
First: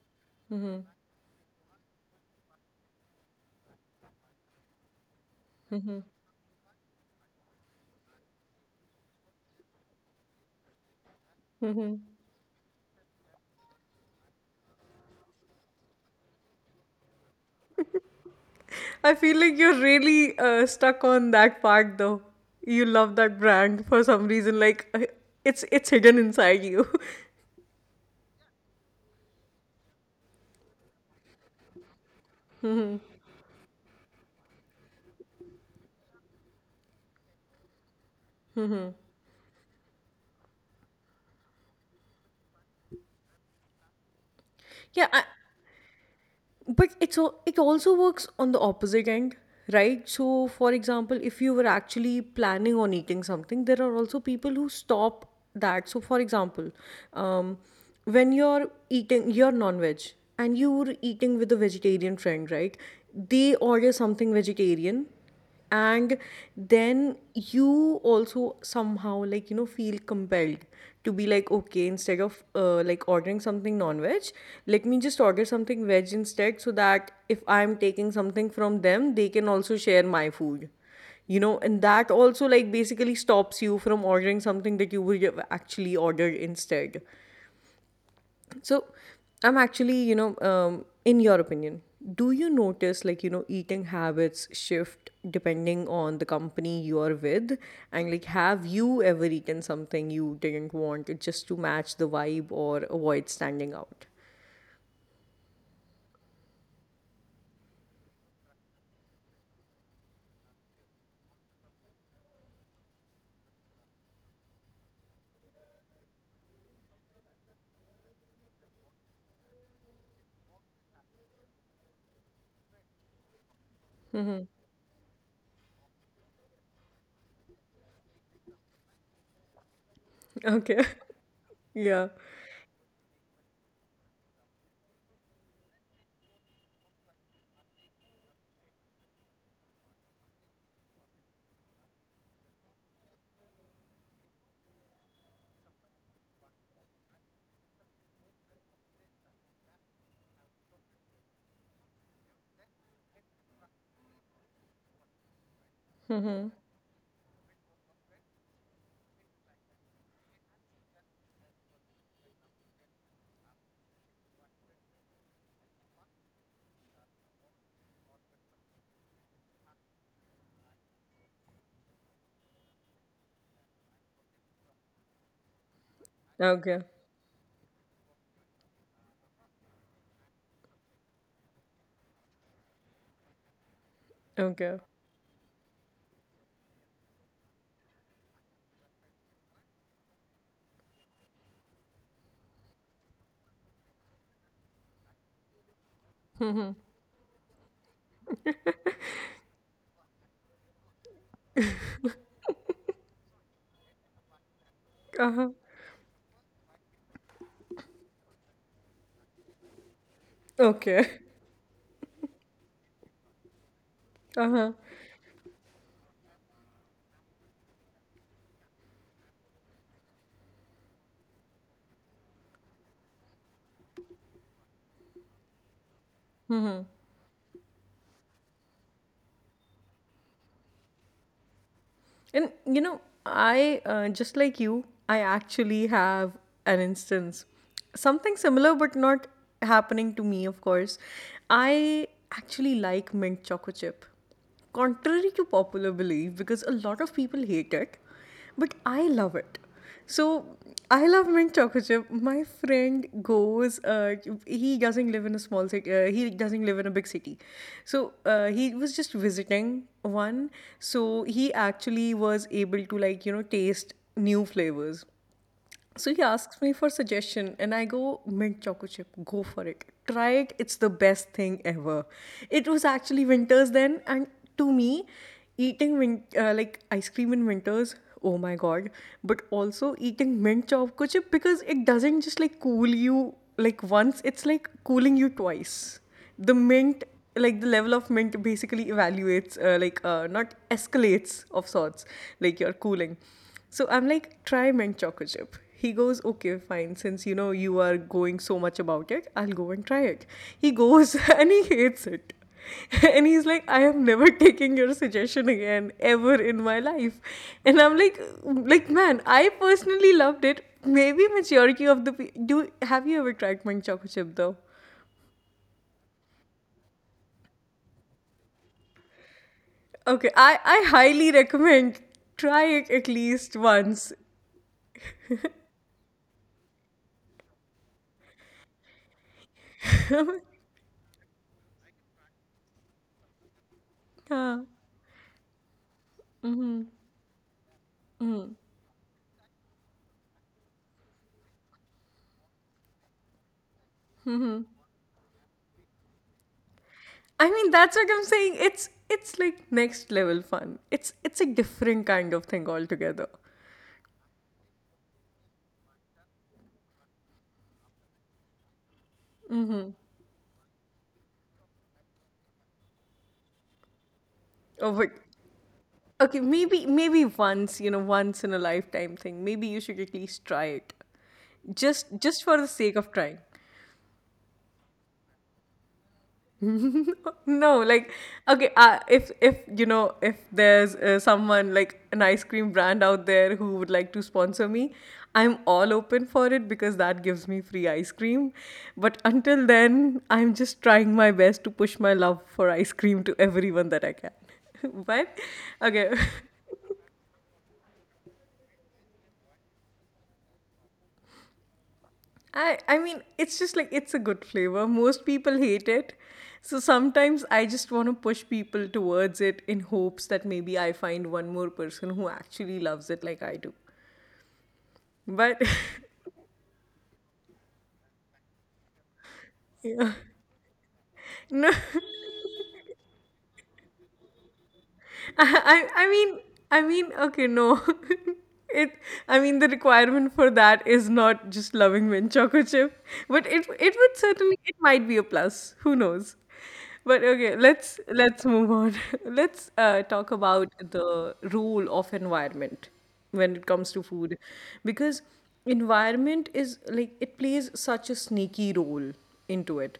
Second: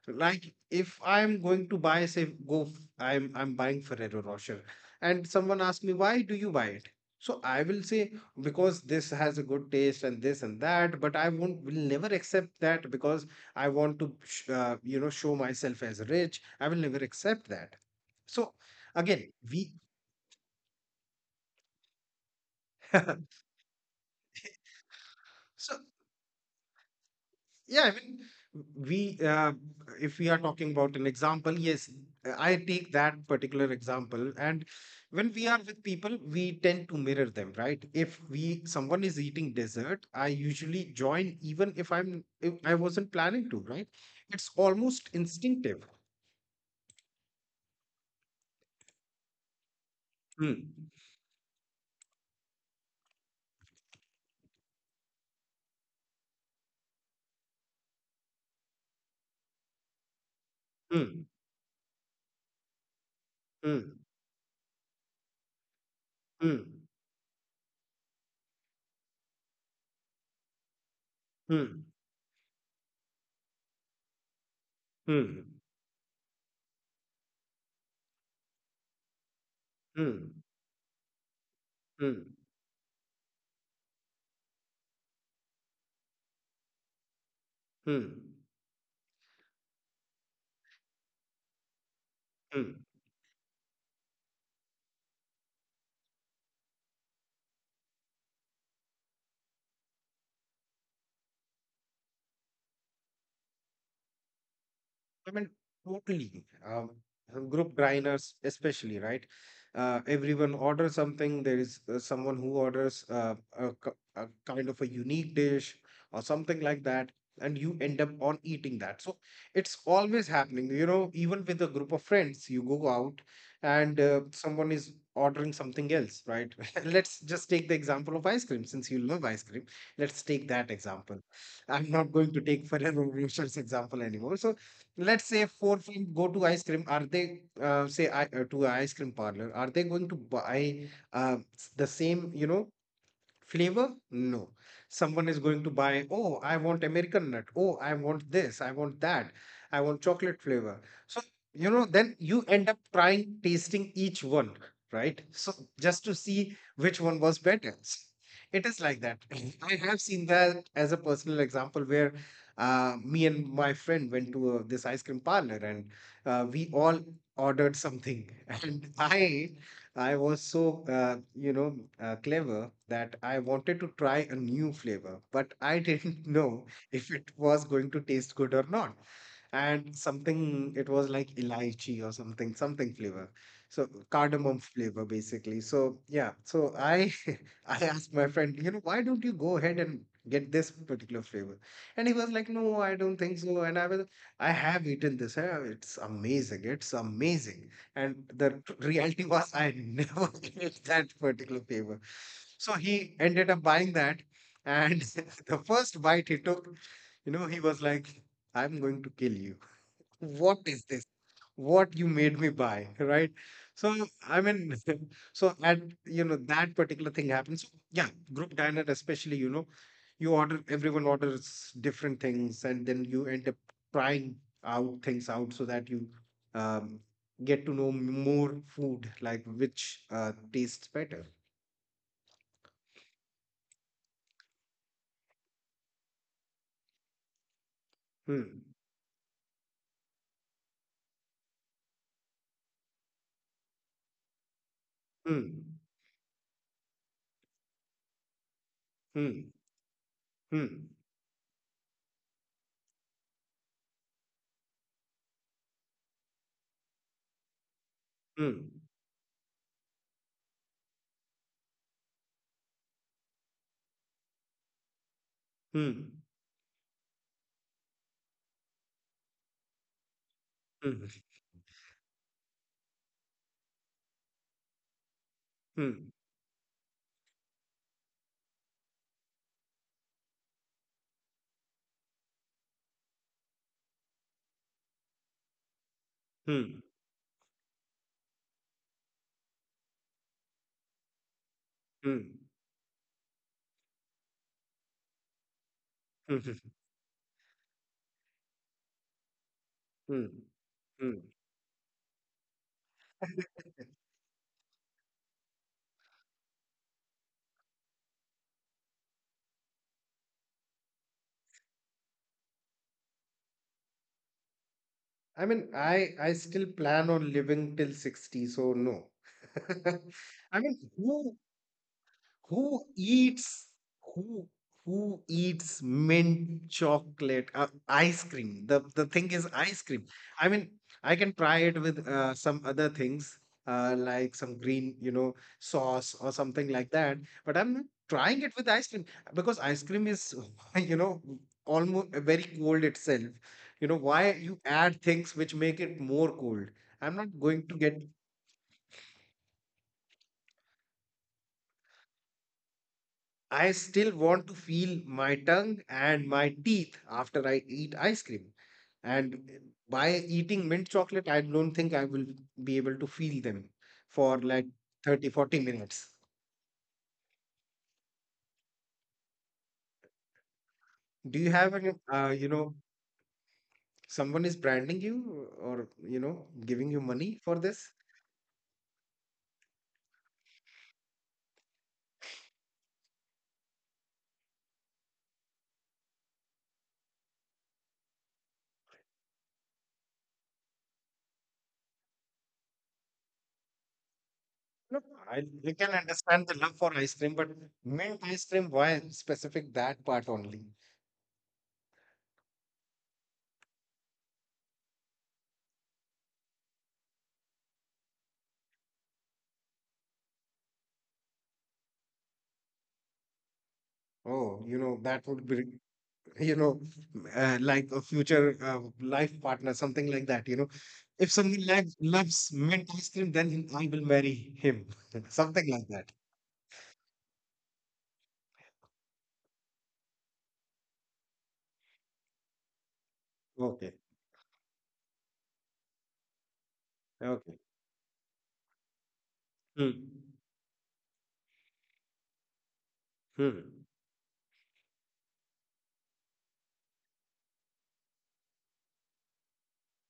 S2: Like,
S1: Mhm.
S2: if I'm going to buy, I'm, buying Ferrero Rocher, and someone asks me why do you buy it, so I will say because this has a good taste and this and that, but I won't will
S1: Mhm.
S2: never accept that because I want to show myself as rich. I will never accept that. So
S1: I
S2: again,
S1: feel like
S2: we
S1: you're really stuck on that fact, though. You love
S2: *laughs*
S1: that brand for some reason. Like, it's
S2: so.
S1: it's hidden inside you. *laughs*
S2: Yeah, I mean, we, uh, if we are talking about an example, yes, I take
S1: Mhm.
S2: that particular example. And when we are with people, we tend to mirror them, right? If we, Someone is eating dessert, I usually join even if, if I wasn't planning to, right? It's almost
S1: Yeah,
S2: instinctive.
S1: but it's all, it also works on the opposite end. Right, so for
S2: Hmm,
S1: example, if you were actually planning on eating something, there are also people who stop that. So for example, um, when you're eating, you're non-veg, and you're
S2: hmm,
S1: eating with a vegetarian friend, right, they order
S2: hmm,
S1: something vegetarian, and
S2: hmm,
S1: then you also somehow like, you know, feel compelled to be like,
S2: hmm,
S1: okay, instead of like ordering something non-veg, let me just
S2: hmm,
S1: order something veg instead, so that if I'm taking something from them, they can also share
S2: hmm,
S1: my food, you know, and that
S2: hmm,
S1: also like basically stops you from ordering something that you would have actually ordered instead.
S2: hmm,
S1: So, I'm actually, you know, in your opinion, do you
S2: hmm.
S1: notice like, you know, eating habits shift depending on the company you are with? And like, have you ever eaten something you didn't want just to match the vibe or avoid standing out?
S2: I mean, totally. Group diners, especially, right? Everyone orders something. There is someone who orders a kind of a unique dish or something like that, and you end up on eating that. So it's always happening. You know, even with a group of friends, you go out and someone is ordering something else, right? *laughs* Let's just take the example of ice cream, since you love ice cream. Let's take that
S1: Okay.
S2: example.
S1: *laughs*
S2: I'm
S1: Yeah.
S2: not going to take Ferrero Rocher's example anymore. So let's say four friends go to ice cream, are they, to a ice cream parlor, are they going to buy the same, flavor? No. Someone is going to buy, oh, I want American nut. Oh, I want this. I want that. I want chocolate flavor. So, then you end up trying tasting each one, right? So, just to
S1: Mm-hmm.
S2: see which one was better. It is like that. *laughs* I have seen that as a personal example where me and my friend went to this ice cream parlor, and we all ordered something. *laughs* And I was so, clever that I wanted to try a new flavor, but I didn't *laughs* know
S1: Okay.
S2: if it was going to taste good or not. And something, it was like elaichi or something, something flavor. So cardamom
S1: Okay.
S2: flavor, basically. So yeah, so I *laughs* I asked my friend, why don't you go ahead and get this particular flavor? And he was like, no, I don't think so. And, I have eaten this. It's amazing. It's amazing. And the reality was, I never *laughs* gave that particular paper. So he ended up buying that. And
S1: Uh-huh.
S2: *laughs* the first bite he took, he was like, I'm going to kill you. What is this?
S1: Okay.
S2: What you made me buy, right? So I
S1: *laughs* Uh-huh.
S2: mean, *laughs* so at, that particular thing happens. So, yeah, group diner especially, you order everyone orders different things, and then you end up trying out things out so that you, um, get to know more food, like which tastes better.
S1: And you know, I just like you, I actually have an instance. Something
S2: Hmm.
S1: similar, but not happening to me, of course. I actually like mint chocolate chip, contrary to
S2: Hmm.
S1: popular belief, because a lot of people hate it, but I love
S2: Hmm.
S1: it. So
S2: Hmm.
S1: I love mint chocolate chip. My friend goes. He doesn't live in a small city. He doesn't live in a big city. So he
S2: Hmm.
S1: was just visiting one. So he actually was able to like you know taste new flavors. So
S2: Hmm.
S1: he asks me for suggestion and I go, mint choco chip, go for it. Try it, it's the
S2: Hmm.
S1: best thing ever. It was actually winters then, and to me, eating
S2: Hmm.
S1: like ice cream in winters, oh my god, but also eating mint choco chip, because it doesn't just like cool you like once, it's like cooling you twice, the
S2: Hmm.
S1: mint, like the level of mint basically evaluates, like, not, escalates of sorts,
S2: Hmm.
S1: like, your cooling. So I'm like, try mint choco chip. He goes, okay
S2: Hmm.
S1: fine, since you know you are going so much about it, I'll go and try it.
S2: Hmm.
S1: He goes
S2: Hmm.
S1: *laughs* and he hates it. *laughs* And he's like, I am never *laughs* taking your suggestion again ever in my life. And I'm like man, I personally loved it. Maybe maturity of the pe- do have you ever tried mint choco chip, though?
S2: I mean, I still plan on living till 60, so no. *laughs*
S1: Okay,
S2: I
S1: I
S2: mean,
S1: highly recommend, try
S2: who
S1: it at
S2: eats
S1: least once.
S2: who who eats mint chocolate ice cream? The thing is ice cream.
S1: *laughs* Yeah.
S2: I mean, I can try it with some other things like some green, sauce or something
S1: Mm-hmm.
S2: like that. But I'm not trying
S1: Mm-hmm.
S2: it with ice cream because ice cream is, *laughs* you know, almost very cold itself. You know, why
S1: Mm-hmm.
S2: you add things which make it more cold? I'm not
S1: I mean,
S2: going to
S1: that's
S2: get.
S1: what I'm saying. It's like next level fun. It's a different kind of thing altogether.
S2: I still want to feel my tongue and my teeth after I eat ice cream. And
S1: Mm-hmm.
S2: by eating mint chocolate, I don't think I will be able to feel them for like
S1: Oh, but
S2: 30, 40 minutes.
S1: okay, maybe once you know, once in a lifetime thing. Maybe you should at least try it,
S2: Do you have any,
S1: just just for the sake of trying.
S2: someone is branding you, or, giving you money for
S1: No,
S2: this?
S1: like, okay, if you know, if there's someone like an ice cream brand out there who would like to sponsor me, I'm all open for it because that gives me free ice cream. But until then I'm just trying my best to push my love for ice cream to everyone that I can. *laughs*
S2: No,
S1: But
S2: I, you can
S1: okay,
S2: understand the love for ice cream, but mint ice cream, why specific that part only?
S1: I mean, it's just like, it's a good flavor. Most people hate it. So sometimes I just want to push people towards it in hopes that maybe I find one more person who actually loves it like I do.
S2: Oh, you know, that would
S1: But
S2: be, you know, like a future life partner,
S1: *laughs* yeah.
S2: something like that. You know, if someone,
S1: No.
S2: like, loves mint ice cream, then, I will marry him, *laughs*
S1: I,
S2: something like
S1: I I
S2: that.
S1: mean I mean okay, no, *laughs* it I mean, the requirement for that is not just loving mint chocolate chip, but it
S2: Okay.
S1: it would certainly, it might be a plus, who knows. But
S2: Okay.
S1: okay, let's move on. *laughs* Let's
S2: Hmm.
S1: talk about the role of environment when it
S2: Hmm.
S1: comes to food, because environment is like, it plays such a sneaky role into it.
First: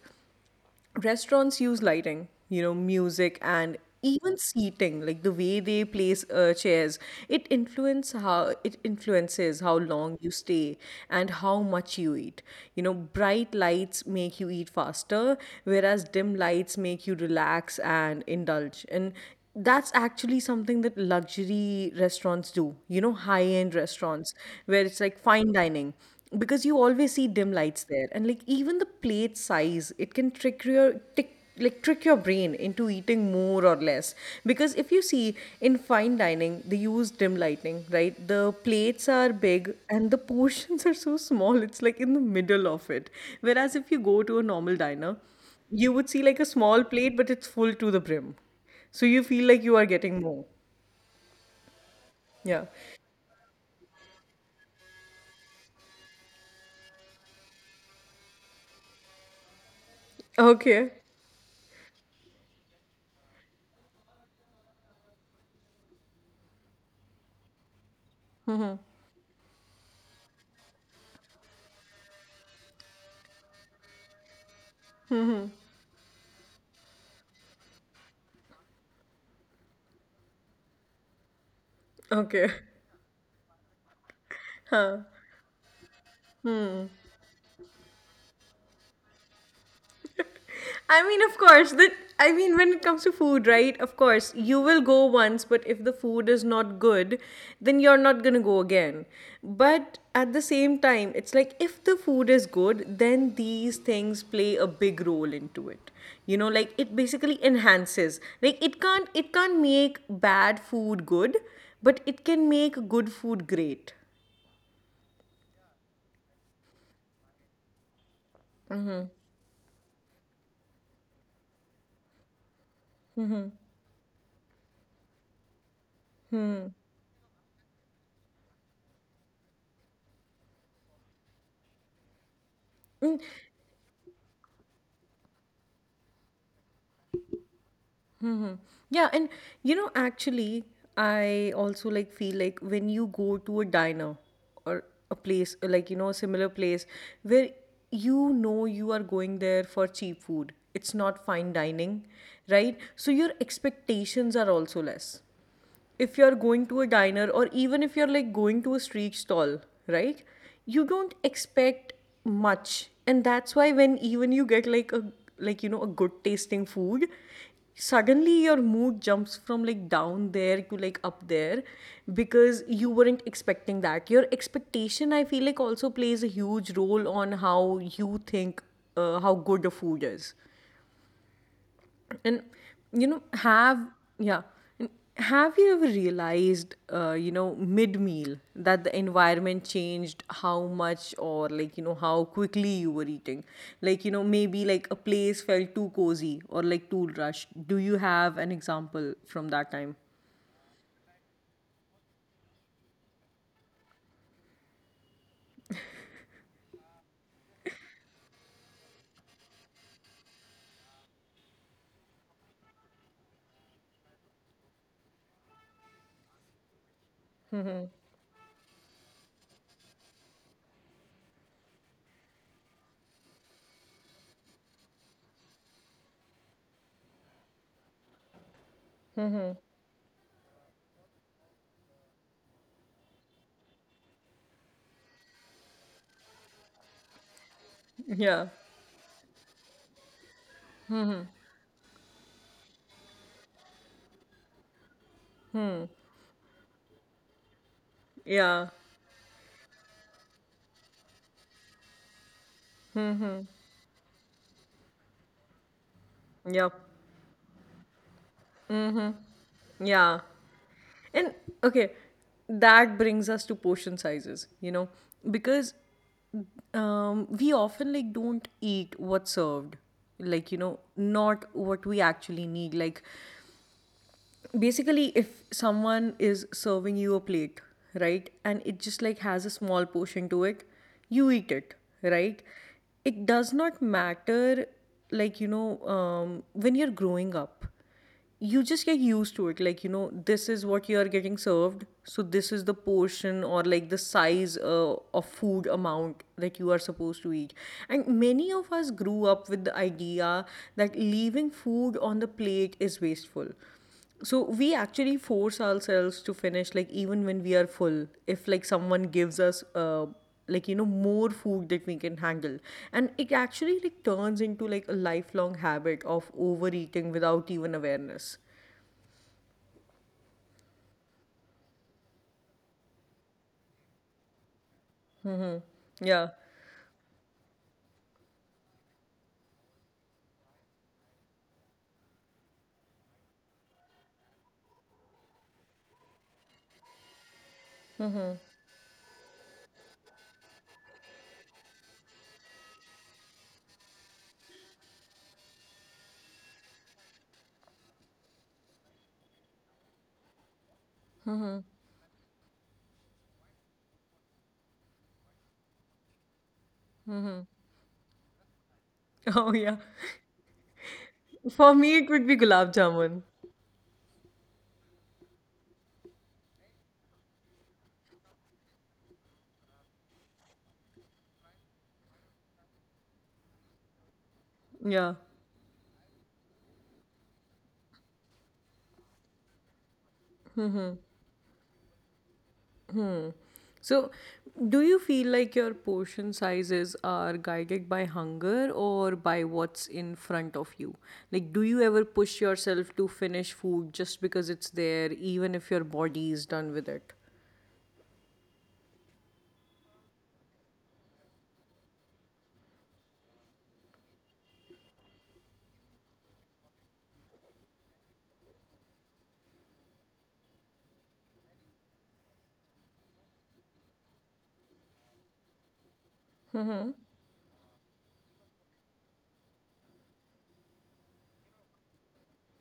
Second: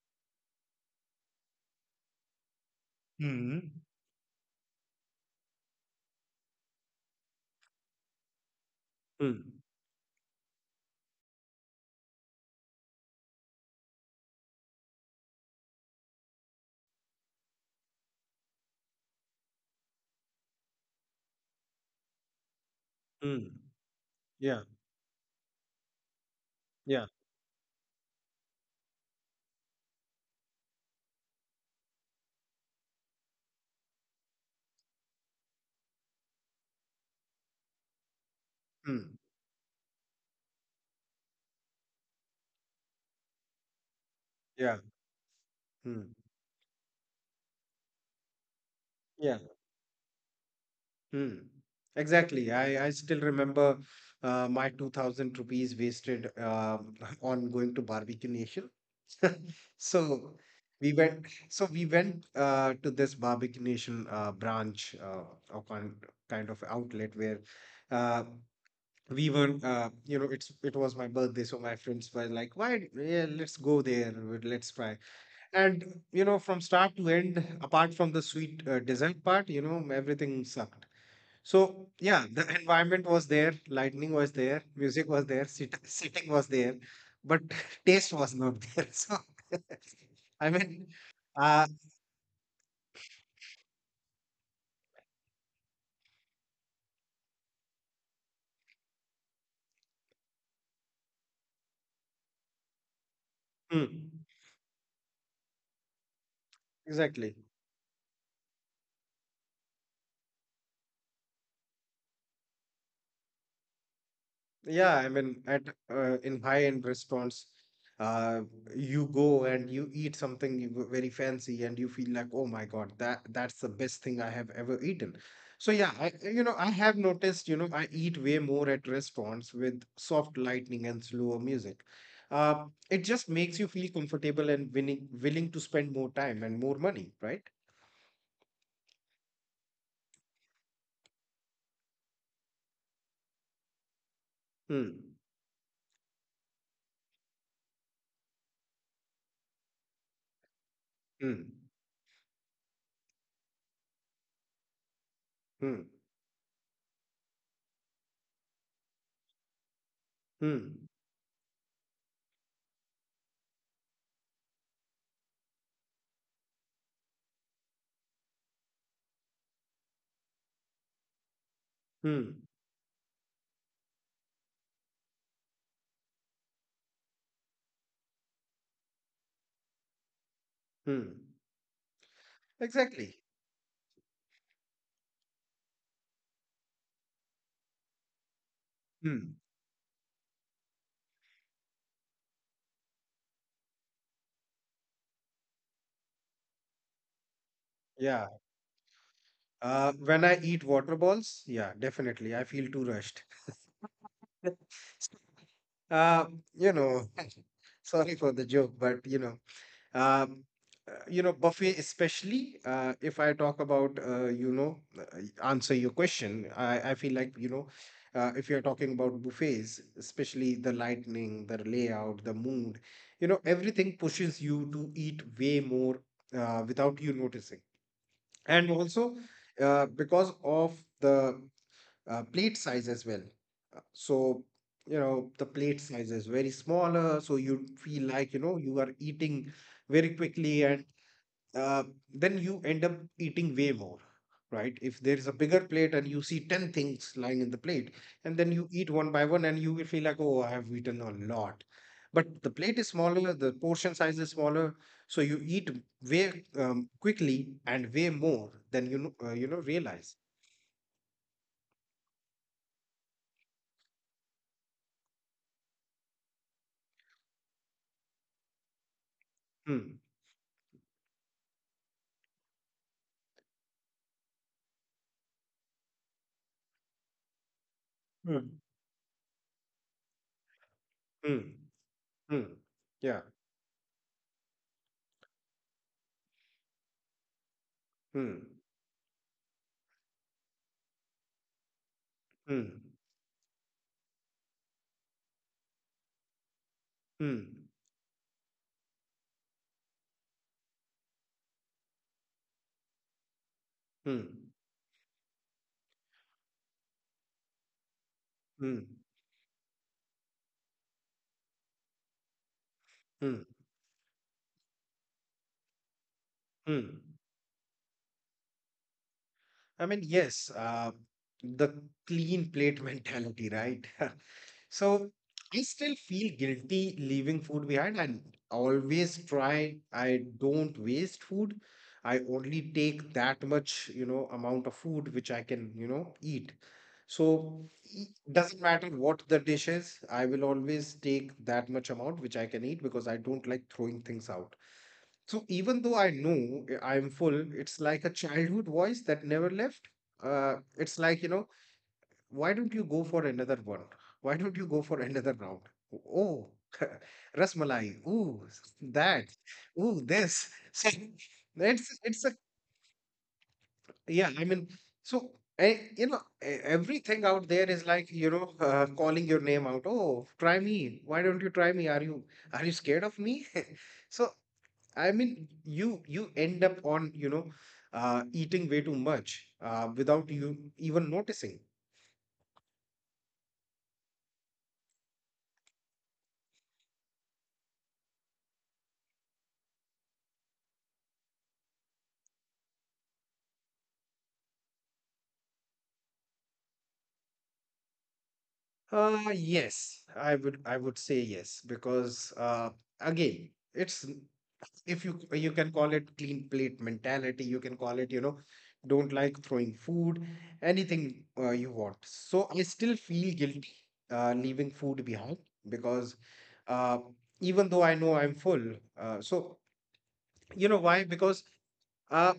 S1: Restaurants use lighting, you know, music,
S2: Hmm.
S1: and even seating, like the way they place chairs, it influences
S2: Hmm.
S1: how long you stay and how much you eat. You know, bright lights make you eat faster, whereas dim lights make you relax and indulge. And that's actually something that luxury restaurants do. You know, high
S2: Hmm.
S1: end restaurants
S2: Yeah.
S1: where it's like fine dining, because you always
S2: Yeah.
S1: see dim lights there, and like even the plate size, it can trick your brain into eating more or less. Because if you see, in fine dining they use dim lighting, right, the plates are
S2: Hmm.
S1: big and the portions *laughs* are so small, it's like in the middle of it, whereas if you go to a normal
S2: Yeah.
S1: diner, you would see
S2: Hmm.
S1: like a small plate but it's full to the brim, so you feel
S2: Yeah.
S1: like you are getting more.
S2: Hmm.
S1: Yeah.
S2: Exactly. I still remember my 2,000 rupees wasted, *laughs* on going to Barbecue Nation. *laughs* So
S1: Okay.
S2: we went. So we went to this Barbecue Nation branch, or kind of outlet where uh,
S1: Mm-hmm.
S2: we were. You know, it's, it was my birthday, so my friends were like, "Why? Yeah, let's go there. Let's try."
S1: Mm-hmm.
S2: And you know, from start to end, apart from the sweet dessert part, you know, everything sucked. So yeah,
S1: Okay.
S2: the environment was there, lightning was there,
S1: *laughs* Huh.
S2: music was there, sitting was there,
S1: Hmm.
S2: but *laughs* taste was not there. *laughs* So *laughs* I mean,
S1: I mean, of course,
S2: uh,
S1: when it comes to food, right? Of course, you will go once, but if the food is not good, then you're not gonna go again. But at the same time, it's like, if the food is good, then these
S2: mm,
S1: things play a big role into it. You know, like, it
S2: exactly.
S1: basically enhances. Like, it can't make bad food good, but it can make good food great.
S2: Yeah, I mean, at in high-end restaurants, uh, you go and you eat something, very fancy, and you feel like, oh my God, that's the best thing I have ever eaten. So yeah,
S1: Hmm.
S2: I have noticed, I eat way more at restaurants with soft lighting and slower music. It just makes you feel comfortable and willing to spend more time and more money, right?
S1: Hmm. Yeah, and you know, actually, I also like feel like, when you go to a diner, or a
S2: Hmm.
S1: place like, you know, a similar place where you know you are going there for cheap food, it's not
S2: Hmm.
S1: fine dining, right? So your expectations are also less,
S2: Hmm.
S1: if you're going to a diner or even if you're like going to a street stall, right? You
S2: Hmm.
S1: don't expect much. And that's why, when even you get like a, like you know, a good tasting food, suddenly your mood jumps from like down there to like up there,
S2: Hmm.
S1: because you weren't expecting that. Your expectation, I feel like, also plays a huge role on how you think how good the food is,
S2: Hmm.
S1: and you
S2: Exactly.
S1: know have. Yeah. And have you ever realized, you know, mid meal, that the
S2: Hmm.
S1: environment changed how much, or like you know how quickly you were eating, like you know, maybe like a place felt too cozy or like too rushed? Do you
S2: Yeah.
S1: have an example from that time?
S2: When I eat water balls, yeah, definitely. I feel too rushed. Uh, you know, *laughs* Sorry for the joke, but um, buffet especially. If I talk about, answer your question, I feel like if you're talking about buffets, especially the lighting, the layout, the mood, you know, everything pushes you to eat way more, without you noticing, and also
S1: Mm-hmm.
S2: because of the plate size as well. So, you know, the plate size is very smaller, so you feel like, you
S1: Yeah.
S2: know, you are eating very quickly and, uh, then you end up eating way more, right? If there is a bigger
S1: Hmm.
S2: plate and you see 10 things lying in the plate, and then you
S1: Yeah.
S2: eat one by one and you will feel like, oh, I have eaten a lot. But the plate is smaller,
S1: Hmm.
S2: the portion size is smaller, so you eat way
S1: Yeah.
S2: um, quickly and way more than
S1: Hmm.
S2: you know realize.
S1: Yeah. And okay, that brings us to portion sizes, you know, because we often like don't eat what's served,
S2: Hmm.
S1: like you know, not what we actually need. Like, basically if someone is serving you a plate, right, and
S2: Hmm.
S1: it just like has a small portion to it, you eat
S2: Hmm.
S1: it, right?
S2: Hmm.
S1: It
S2: Yeah.
S1: does not matter. Like, you know, when you're growing up, you
S2: Hmm.
S1: just get used to it, like you know, this is what you are getting served, so this is the
S2: Hmm.
S1: portion or like the size of food amount that you are supposed to eat.
S2: Hmm.
S1: And many of us grew up with the idea that leaving food on the plate is wasteful, so
S2: Hmm.
S1: we actually force ourselves to finish, like even when we are full. If like
S2: Hmm.
S1: someone gives us, like you know, more food that we can handle, and it
S2: Hmm.
S1: actually like turns into like a lifelong habit of overeating
S2: Mm.
S1: without even awareness.
S2: I mean, yes, the clean plate *laughs* mentality, right? *laughs* So I still
S1: Yeah.
S2: feel guilty leaving food behind. I always try, I don't waste food. I only take that much, you know, amount of food which I can, you know, eat. So e- doesn't matter what the dish is, I will always take that much amount which I can eat because I don't like throwing things out. So even though I know I am full, it's like a childhood voice that never left. It's like, you know,
S1: *laughs*
S2: why don't you go for another one? Why don't you go for another round? Oh,
S1: Mm-hmm.
S2: *laughs* rasmalai. Ooh, that.
S1: Oh yeah.
S2: Ooh, this. *laughs* So
S1: For me,
S2: it's
S1: it would
S2: it's
S1: be
S2: a
S1: gulab jamun.
S2: yeah. I mean, so you know, everything out there is like calling your name out. Oh, try me. Why don't you try me? Are you scared of me? *laughs* So
S1: Yeah.
S2: I mean, you end up on, you know, eating way too much, without you even noticing.
S1: So, do you feel like your portion sizes are guided by hunger or by what's in front of you? Like, do you ever push yourself to finish food just because it's there, even if your body is done with it?
S2: Yes, I would say yes because, again, it's if you can call it clean plate mentality, you can call it, you know, don't like throwing food, anything you want. So I still feel guilty, leaving food behind because,
S1: Mm-hmm.
S2: uh, even though I know I'm full, so you know why? Because. Uh,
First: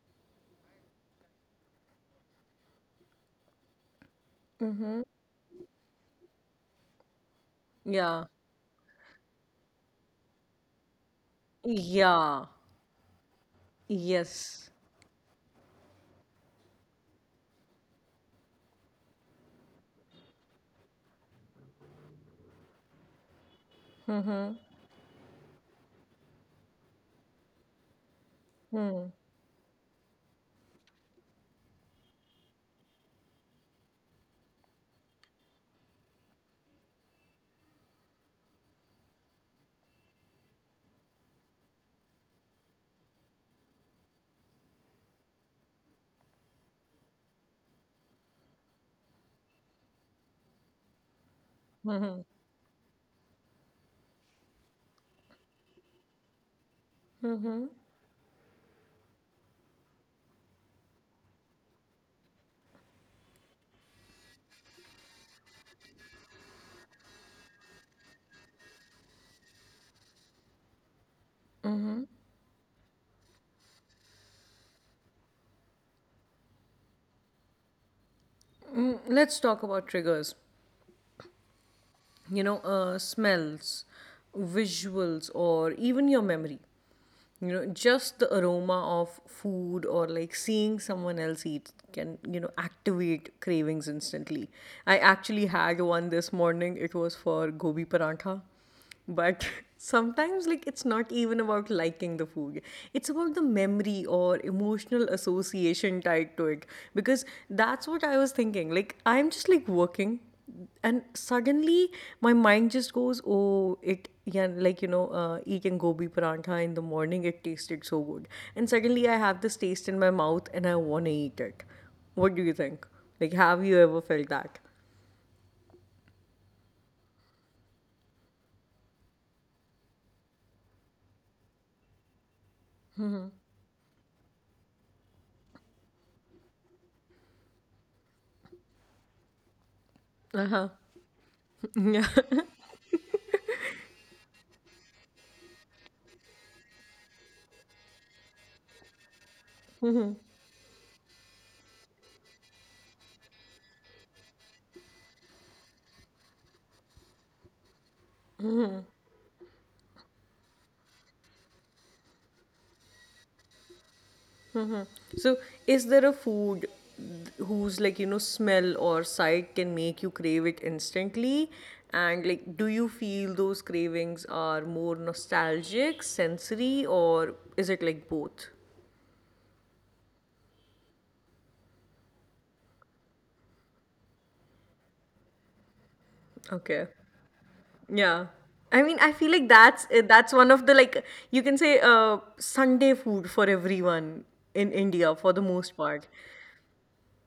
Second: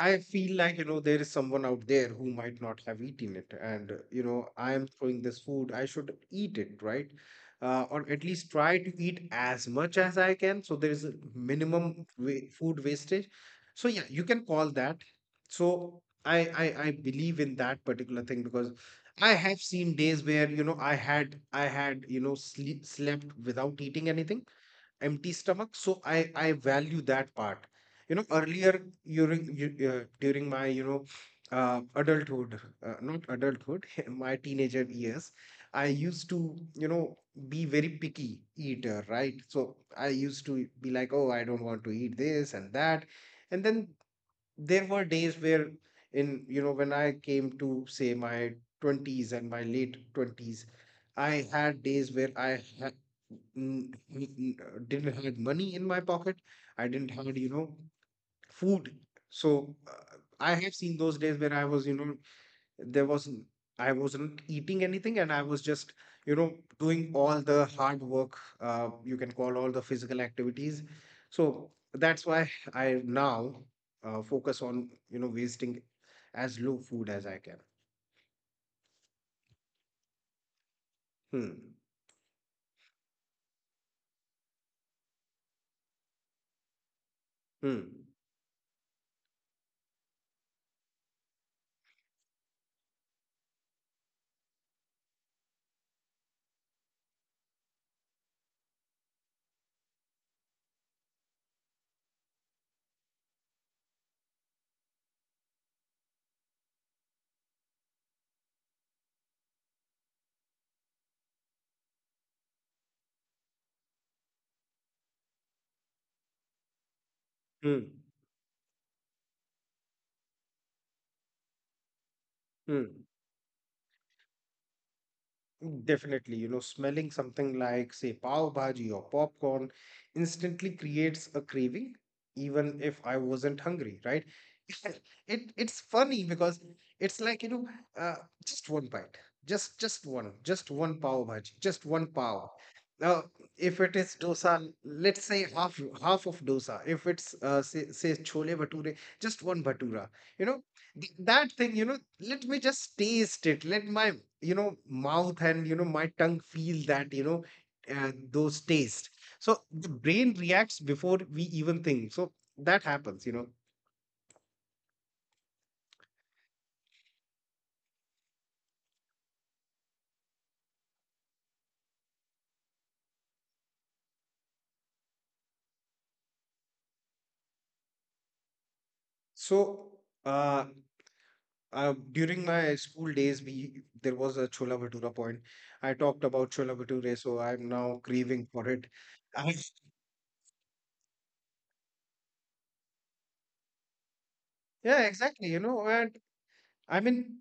S2: I feel like, you know, there is someone out there who might not have eaten it. And, you know, I am
S1: Mm-hmm.
S2: throwing this food. I should eat it, right? Or at
S1: Yeah.
S2: least try to eat as much as I can. So there is a minimum
S1: Yeah.
S2: food wastage. So, yeah, you can call
S1: Yes.
S2: that. So I believe in that particular thing because I have seen days where, you know, you know, slept without eating anything
S1: Hmm.
S2: empty stomach. So I value that part. You know, earlier, during during my, you know, adulthood, not adulthood, *laughs* my teenager years, I used to, you know, be very picky eater, right? So I used to be like, oh, I don't want to eat this and that, and then there were days where, in, you know, when I came to say my 20s and my late 20s, I had days where
S1: Mm.
S2: I didn't have money in my pocket. I didn't have, you know, food. So, I have seen those days where I was, you know, there wasn't, I wasn't eating anything and I was just, you know, doing all the hard work, you can call all the physical activities. So that's why I now, focus on, you know, wasting as low food as I can.
S1: Let's talk about triggers.
S2: Hmm.
S1: You know, smells, visuals, or even your memory, you know,
S2: Hmm.
S1: just the aroma of food or like seeing someone else eat can, you know, activate cravings instantly. I actually had one this morning. It was for gobi parantha, but *laughs* sometimes, like, it's not even about liking the food. It's about the memory or emotional association tied to it. Because that's what I was thinking. Like, I'm just like working, and suddenly my mind just goes, oh, it, yeah, like, you know, eating gobi parantha in the morning, it
S2: Hmm.
S1: tasted so good. And suddenly I have this taste in my mouth and I want to eat it. What do you
S2: Hmm.
S1: think? Like, have you ever felt that?
S2: Definitely, you know, smelling something like, say, pav bhaji or popcorn instantly creates a craving, even if I wasn't hungry, right? *laughs* It's funny because it's like, you know, uh, just one bite, just
S1: Uh
S2: one
S1: huh.
S2: pav bhaji, just one
S1: *laughs* Yeah.
S2: pav. Now, if it is dosa, let's say half of dosa. If it's say chole bhature, just one bhatura. You know, that thing, you know, let me just taste it, let my, you know, mouth and, you know, my tongue feel that, you know, those taste. So the brain reacts before we even think. So that happens, you know.
S1: So, is there a food whose like you know smell or sight can make you crave it instantly? And like, do you feel those cravings are more nostalgic, sensory, or is it like both?
S2: So, uh, during my school days, we there was a Chola Bhatura point. I talked about Chola
S1: Okay.
S2: Bhature, so I'm now
S1: Yeah.
S2: craving for it.
S1: I mean, I
S2: *laughs*
S1: feel
S2: I,
S1: like that's one of the like, you can say, Sunday food for everyone in
S2: yeah,
S1: India, for
S2: exactly.
S1: the
S2: You know,
S1: most
S2: and
S1: part.
S2: I mean,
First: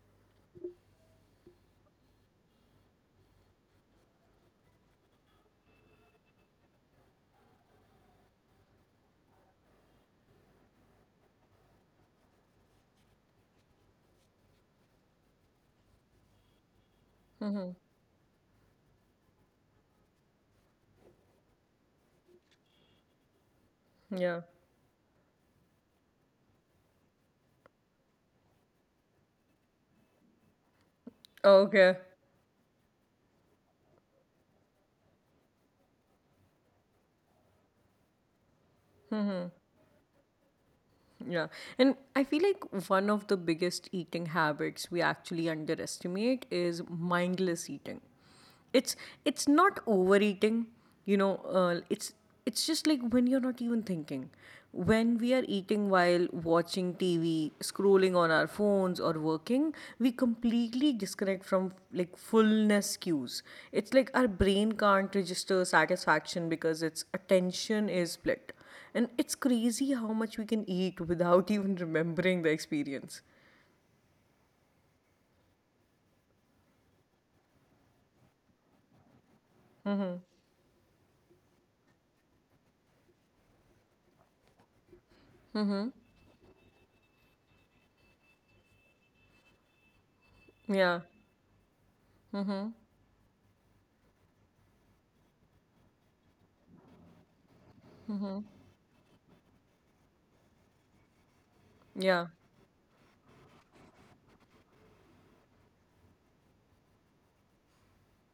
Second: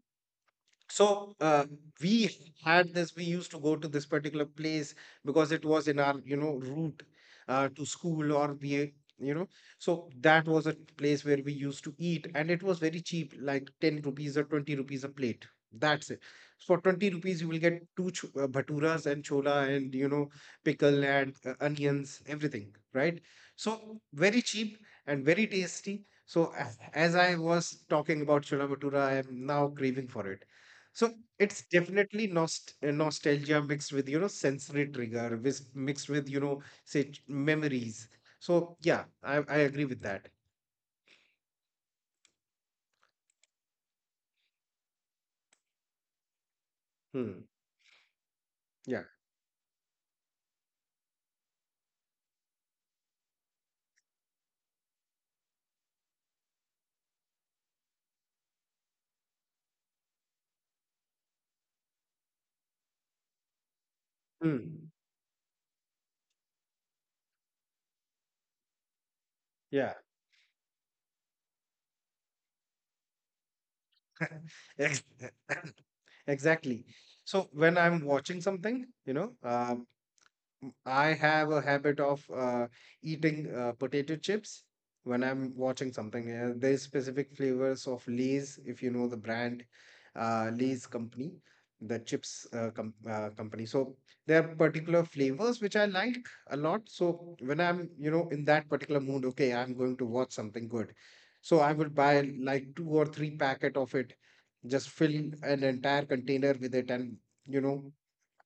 S2: so, we had this, we used to go to this particular place because it was in our, you know, route, to school, or we, you know, so that was a place where we used to eat and it was very cheap, like 10 rupees or 20 rupees a plate, that's it. For 20 rupees you will get two bhaturas and chola and, you know, pickle and, onions, everything, right? So very
S1: Yeah.
S2: cheap and very tasty. So as I was talking about chola bhatura, I am now craving for it. So it's
S1: Okay.
S2: definitely nostalgia mixed with, you know, sensory trigger, with, mixed with, you know, memories. So yeah, I agree with that.
S1: Yeah. And I feel like one of the biggest eating habits we actually underestimate is
S2: Hmm.
S1: mindless eating.
S2: Yeah.
S1: It's it's not overeating, you know, it's just like when you're not even thinking. When we are eating while watching TV, scrolling on our phones or working, we completely disconnect from like fullness cues. It's like our brain
S2: Hmm.
S1: can't register satisfaction because its attention is split, and it's
S2: Yeah.
S1: crazy how much we can eat without *laughs* even remembering the experience.
S2: *laughs* Ex- *coughs* Exactly. So when I'm watching something, you know,
S1: Mm-hmm.
S2: I have a habit of, eating, potato chips when I'm watching
S1: Mm-hmm.
S2: something. There's specific flavors of Lay's, if you know the brand, Lay's
S1: Yeah.
S2: company, the chips
S1: Mm-hmm.
S2: company. So there are particular flavors which I like a lot. So when I'm, you know, in
S1: Mm-hmm.
S2: that particular mood, okay, I'm going to watch something good. So I would buy
S1: Yeah.
S2: like two or three packet of it, just fill an entire container with it and, you know,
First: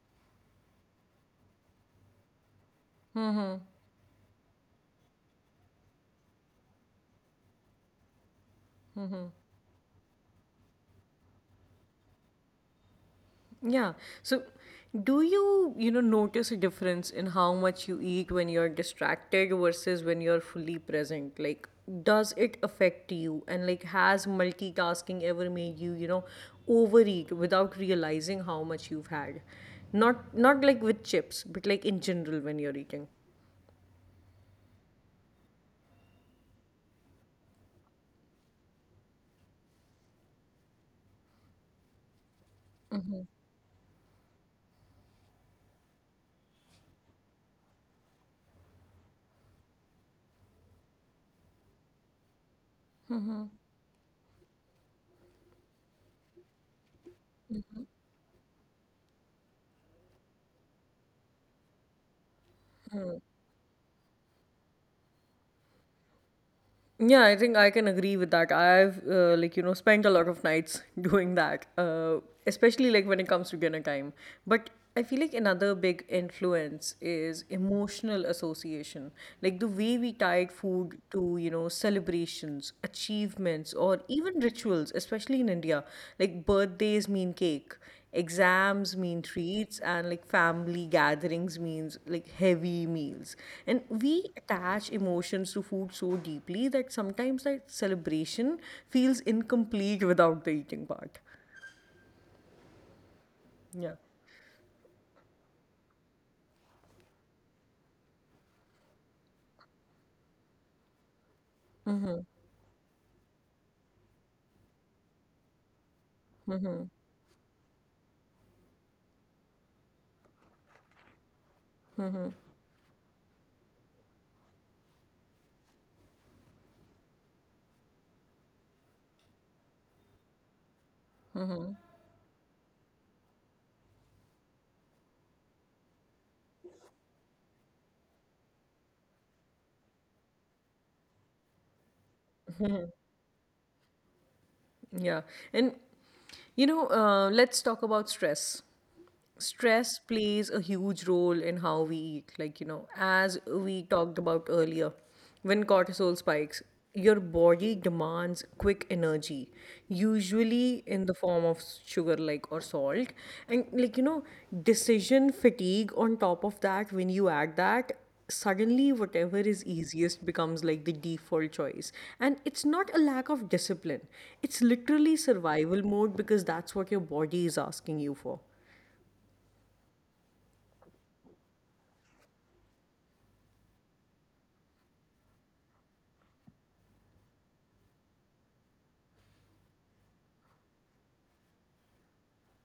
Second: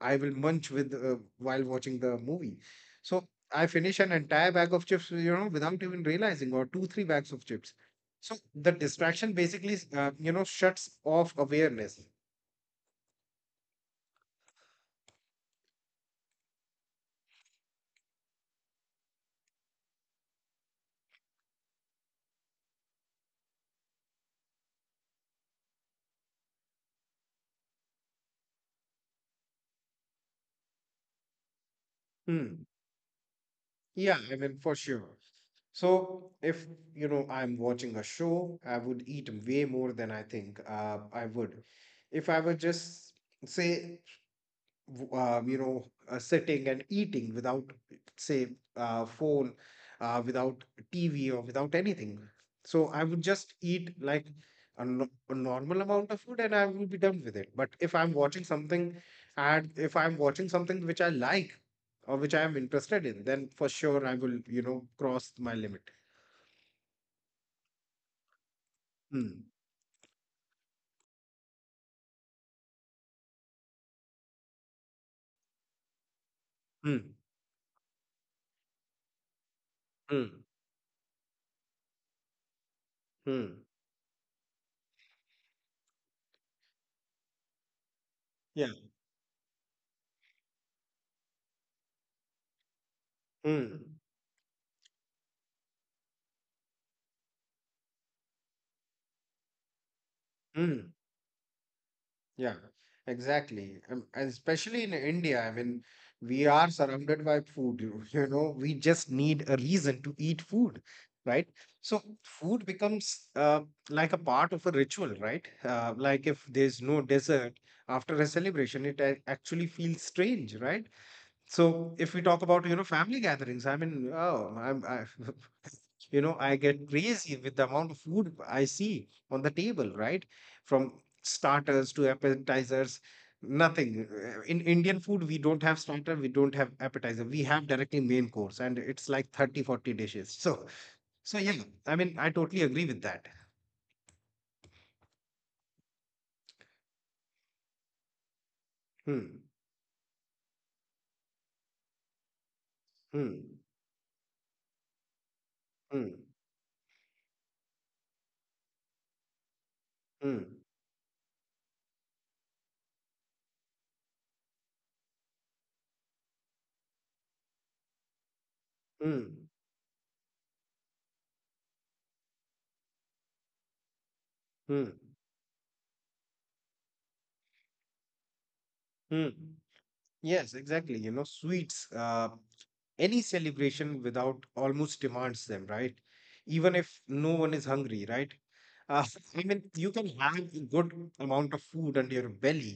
S2: I will munch with, while watching the movie. So
S1: Mm-hmm.
S2: I finish an entire bag of chips, you know, without even realizing, or two, three bags of chips. So the distraction basically, you know, shuts off awareness.
S1: Yeah. So, do you, you know, notice a difference in how much you eat when you're distracted versus when you're fully present? Like, does it affect you? And like, has multitasking ever made you, you know, overeat without realizing how much you've had? Not like with chips, but like in general when
S2: Hmm.
S1: you're eating.
S2: Yeah, I mean, for sure. So if, you know, I'm watching a show, I would eat way more than I think, I would. If I were just, say, you know, sitting and eating without, say, phone, without TV or without anything. So I would just eat like a, no- a normal amount of food and I will be done with it. But if I'm watching something and if I'm watching something which I like or which I am interested in, then for sure I will, you know, cross my limit.
S1: Yeah, I think I can agree with that. I've,
S2: Hmm.
S1: like you know, spent a lot of nights *laughs* doing that, especially like when it comes to dinner time. But I feel like another big influence
S2: Hmm.
S1: is emotional association, like the way we
S2: Hmm.
S1: tied food to, you know, celebrations,
S2: Hmm.
S1: achievements, or even rituals, especially in India. Like birthdays mean cake,
S2: Yeah.
S1: exams mean treats, and like family gatherings means like heavy meals, and
S2: Hmm.
S1: we attach emotions to food so deeply that sometimes that celebration feels incomplete without the
S2: Hmm.
S1: eating part.
S2: Yeah, exactly.
S1: Yeah,
S2: And especially in India, I mean, we are surrounded by food, you *laughs* you know, we just need a reason to eat food, right? So food becomes like a part of a ritual, right? Like if there's no dessert after a celebration, it actually feels strange, right? So if we talk about, you know, family gatherings, I mean, oh, *laughs* you know, I get crazy with the amount of food I see on the table, right, from starters to appetizers, nothing. In Indian food we don't have starter, we don't have appetizer, we have directly main course, and it's like 30, 40 dishes. So so yeah, I mean, I totally agree with that.
S1: yeah. And, you know, let's talk about stress.
S2: Hmm.
S1: Stress plays a huge role in how we eat, like you know, as
S2: Hmm.
S1: we talked about earlier, when
S2: Hmm.
S1: cortisol spikes, your body demands quick energy,
S2: Hmm.
S1: usually in the form of sugar, like, or salt. And like you know, decision fatigue on top of that, when you add that, suddenly
S2: Hmm.
S1: whatever is easiest becomes like the default choice. And it's not a lack of discipline, it's
S2: Hmm.
S1: literally survival mode, because that's what your body is asking you for.
S2: Hmm. Yes, exactly, you know, sweets, any celebration without almost demands them, right, even if no one is hungry, right? Uh, I mean, you can have a good amount of food under your belly,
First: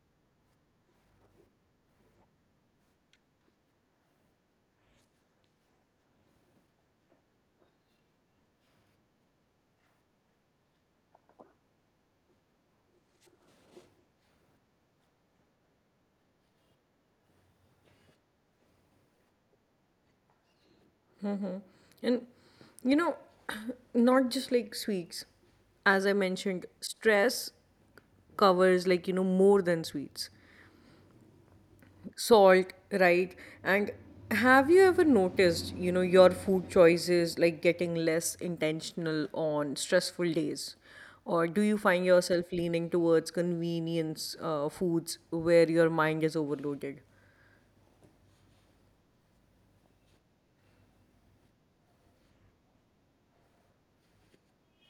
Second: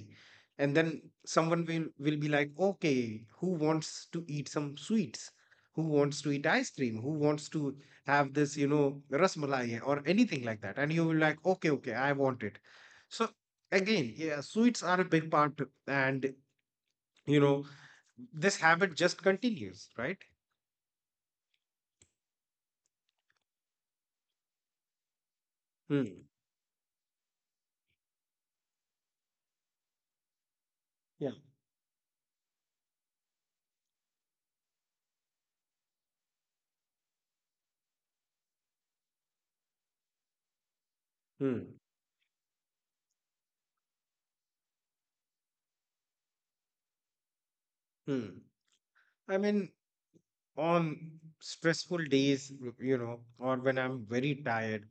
S2: and then someone will be like, okay, who wants to eat some sweets? Who wants to eat ice cream? Who wants to have this, you know, rasmalai or anything like that? And you will like, okay, okay, I want it. So again, yeah, sweets are a big part, and you know, this habit just continues, right?
S1: And you know, *clears throat* not just like sweets. As I
S2: Hmm.
S1: mentioned, stress covers like, you know, more than sweets.
S2: Yeah.
S1: Salt, right? And have you ever noticed, you know, your food choices like getting less intentional on stressful days? Or do
S2: Hmm.
S1: you find yourself leaning towards convenience foods where your mind is overloaded?
S2: Hmm. I mean, on stressful days, you know, or when I'm very tired,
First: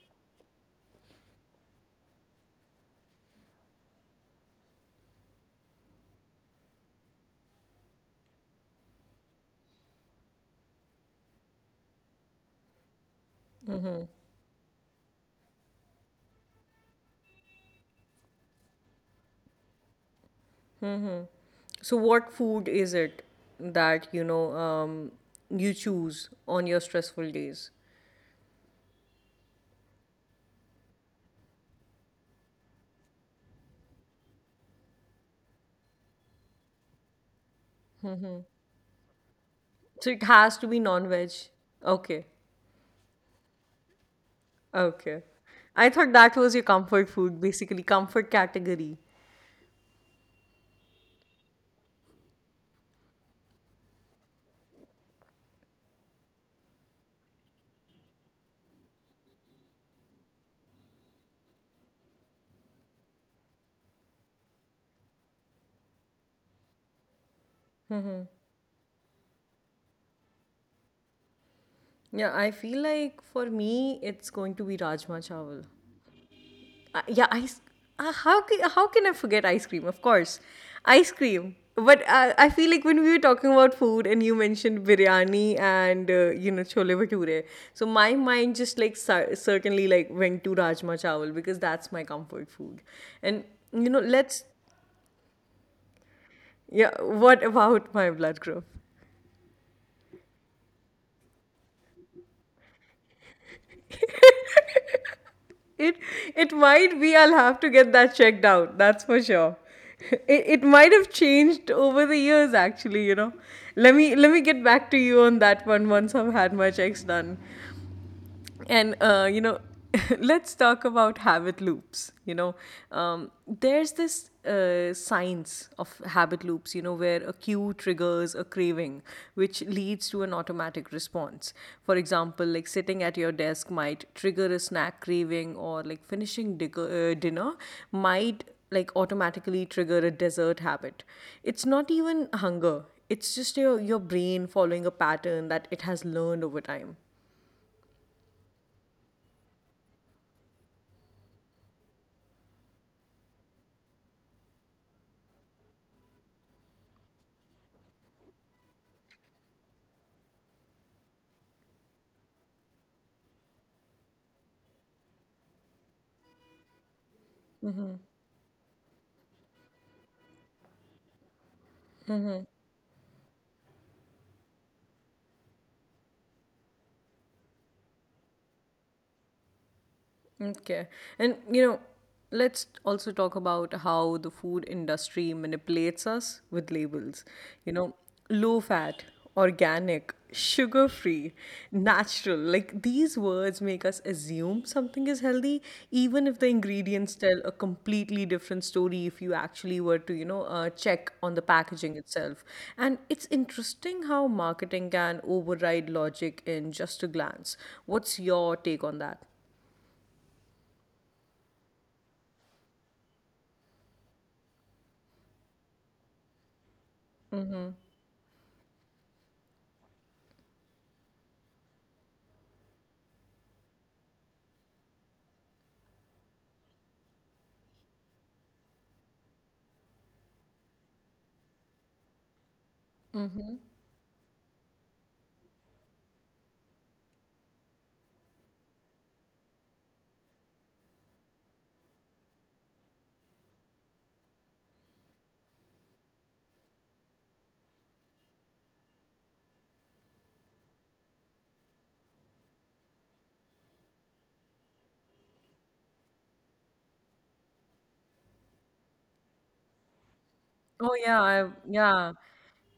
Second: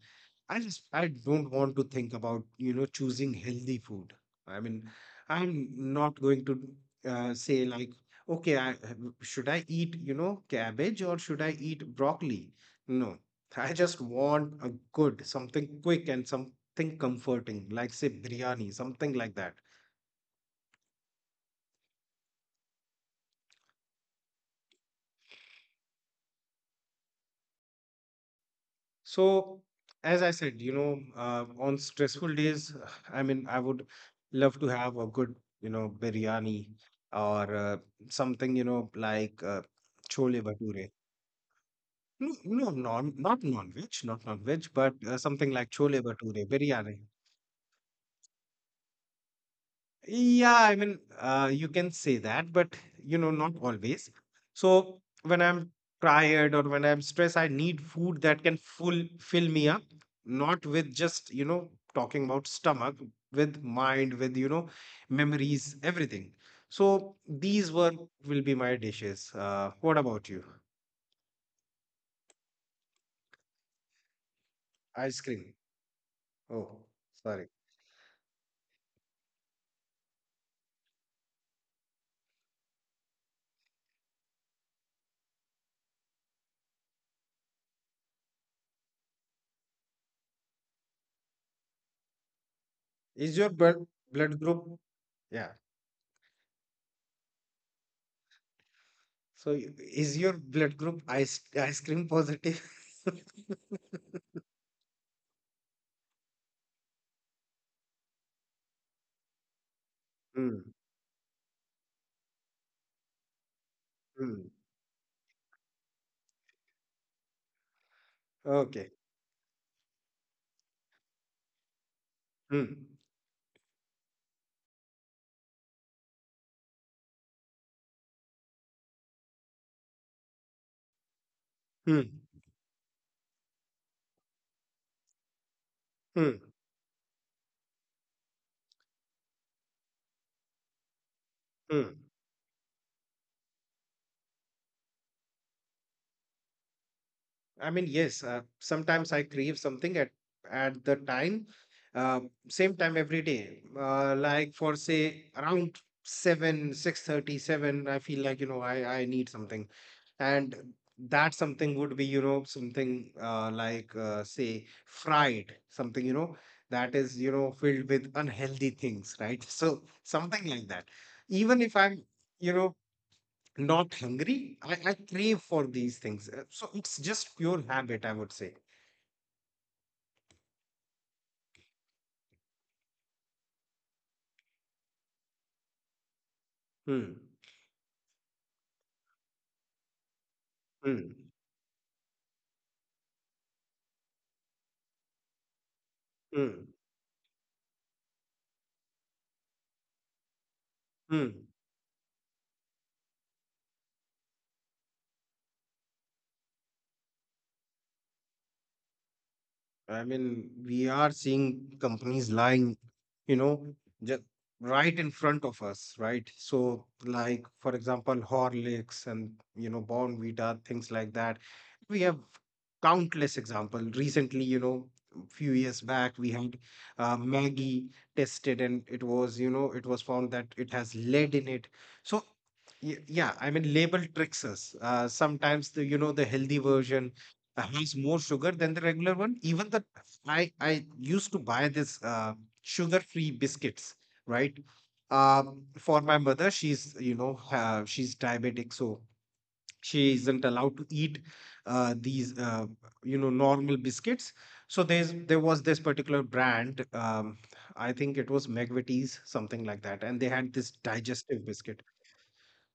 S2: I don't want to think about, you know, choosing healthy food. I mean, I'm not going to, say like, okay, I should I eat, you know, cabbage or should I eat broccoli? No, I just want a good, something quick and something comforting, like say biryani, something like that.
S1: So, what food is it that, you know, you choose on your stressful days?
S2: So, as I said, you know, on stressful days, *sighs* I mean, I would love to have a good, you know, biryani or, something, you know, like,
S1: So it
S2: chole
S1: has to be
S2: bhature.
S1: non-veg. Okay.
S2: No, no, not non-veg, but
S1: Okay.
S2: something like
S1: I thought
S2: chole
S1: that was your
S2: bhature,
S1: comfort
S2: biryani.
S1: food, basically comfort category.
S2: Yeah, I mean, you can say that, but not always. So when I'm tired or when I'm stressed, I need food that can full fill me up, not with just, talking about stomach, with mind, with, memories, everything. So these were will be my dishes. What about you?
S1: Yeah, I feel like for me it's going to be rajma
S2: Ice cream.
S1: chawal.
S2: Oh,
S1: Yeah,
S2: sorry.
S1: ice. How can I forget ice cream? Of course, ice cream. But I feel like when we were talking about food and you mentioned biryani and, you know, chole bhature, so my mind just like certainly like went to rajma chawal, because that's my comfort food,
S2: Is
S1: and
S2: your blood
S1: you know,
S2: blood
S1: let's.
S2: group? Yeah.
S1: Yeah, what about my blood group?
S2: So is your blood group ice cream positive? *laughs*
S1: It it might be. I'll have to get that checked out, that's for sure. *laughs* It
S2: Mm,
S1: might have changed over the years, actually, you know. Let me
S2: mm.
S1: get back to you on that one once I've had my checks done. And
S2: Okay.
S1: you know, *laughs* let's talk about habit loops. You know,
S2: Mm,
S1: there's this science of habit loops, you know, where a cue triggers a craving, which leads to an automatic response. For
S2: mm,
S1: example, like sitting at your desk might trigger a snack craving, or like
S2: mm,
S1: finishing dinner might like automatically trigger a dessert habit. It's not
S2: mm.
S1: even hunger, it's just your brain following a pattern that it has learned over time.
S2: I mean, yes, sometimes I crave something at the time, uh, same time every day. Like for say around seven, 6:30, seven, I feel like, I need something. And that something would be, something like say fried, something, that is, filled with unhealthy things, right? *laughs* So something like that. Even if I'm you know not hungry. I crave for these things. So it's just pure habit, I would say.
S1: Okay. And you know, let's also talk about how the food industry manipulates us with
S2: Hmm.
S1: labels. You know, low fat, organic, sugar
S2: Hmm.
S1: free, natural. Like these words make us assume something is healthy, even if the
S2: Hmm.
S1: ingredients tell a completely different story if you actually were to, you know, check on the
S2: Hmm.
S1: packaging itself. And it's interesting how marketing can override logic in just a glance. What's your take on that?
S2: I mean, we are seeing companies lying, you know, just right in front of us, right? So, like, for example, Horlicks and, Bon Vita, things like that. We have countless examples. Recently, few years back, we had Maggie tested and it was found that it has lead in it. So, yeah, I mean, label tricks us. Sometimes the healthy version has more sugar than the regular one. Even the I used to buy this sugar-free biscuits, right? For my mother, she's you know she's diabetic, so she isn't allowed to eat these normal biscuits. So there was this particular brand. I think it was McVitie's, something like that, and they had this
S1: Oh, yeah,
S2: digestive
S1: I
S2: biscuit.
S1: yeah,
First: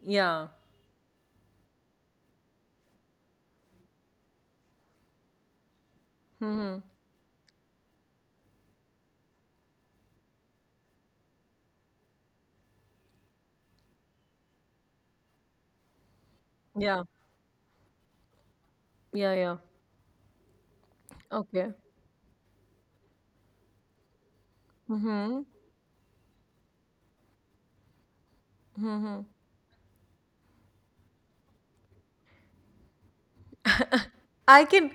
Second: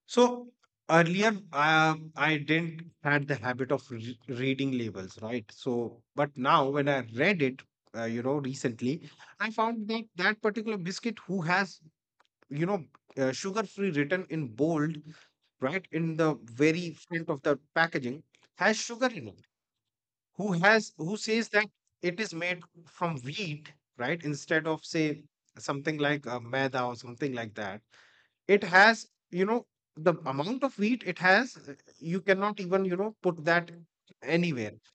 S1: yeah,
S2: So earlier, I didn't had the habit of reading labels, right? So, but now when I read it, recently, I found that that particular biscuit who has, you know, sugar-free written in bold, right, in the very
S1: yeah,
S2: front of the packaging, has sugar in
S1: yeah,
S2: it.
S1: yeah.
S2: Who says that
S1: Okay.
S2: it is made from wheat, right, instead of say
S1: Mhm.
S2: something like maida or something like that. It has the amount of wheat it has, you cannot even put that
S1: I
S2: anywhere.
S1: can,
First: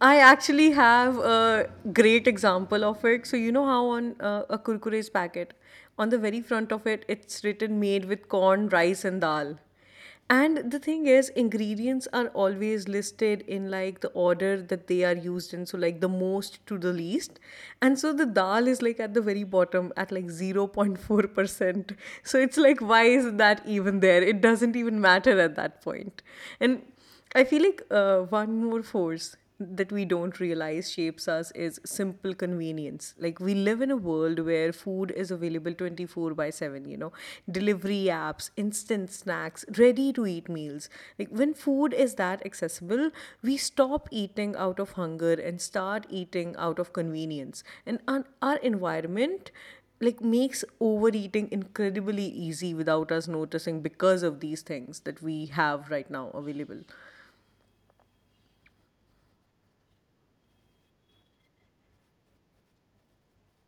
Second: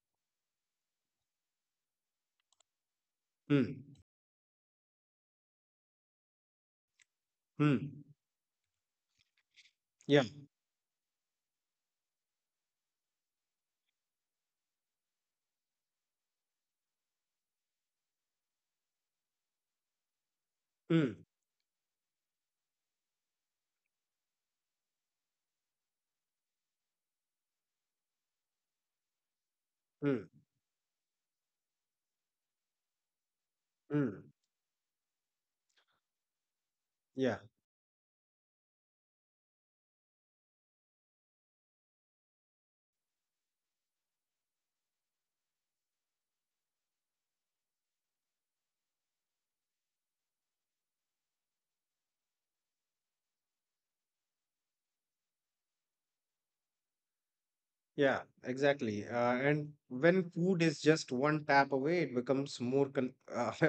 S1: I actually have a great example of it. So, you know
S2: Hmm.
S1: how on a Kurkure's packet, on the very front of it, it's
S2: Hmm.
S1: written made with corn, rice, and dal.
S2: Yeah.
S1: And the thing is, ingredients are always listed in like the order that they are used in. So, like the most to the least. And so the dal is like at the very bottom at like
S2: Hmm.
S1: 0.4%. So, it's like, why is that even there? It doesn't even matter at that point. And I feel like one more force that we
S2: Hmm.
S1: don't realize shapes us is simple convenience. Like we live in a
S2: Hmm.
S1: world where food is available 24/7, you know,
S2: Yeah.
S1: delivery apps, instant snacks, ready to eat meals. Like when food is that accessible, we stop eating out of hunger and start eating out of convenience. And our environment like makes overeating incredibly easy without us noticing, because of these things that we have right now available.
S2: Yeah, exactly. And when food is just one tap away, it becomes more con *laughs*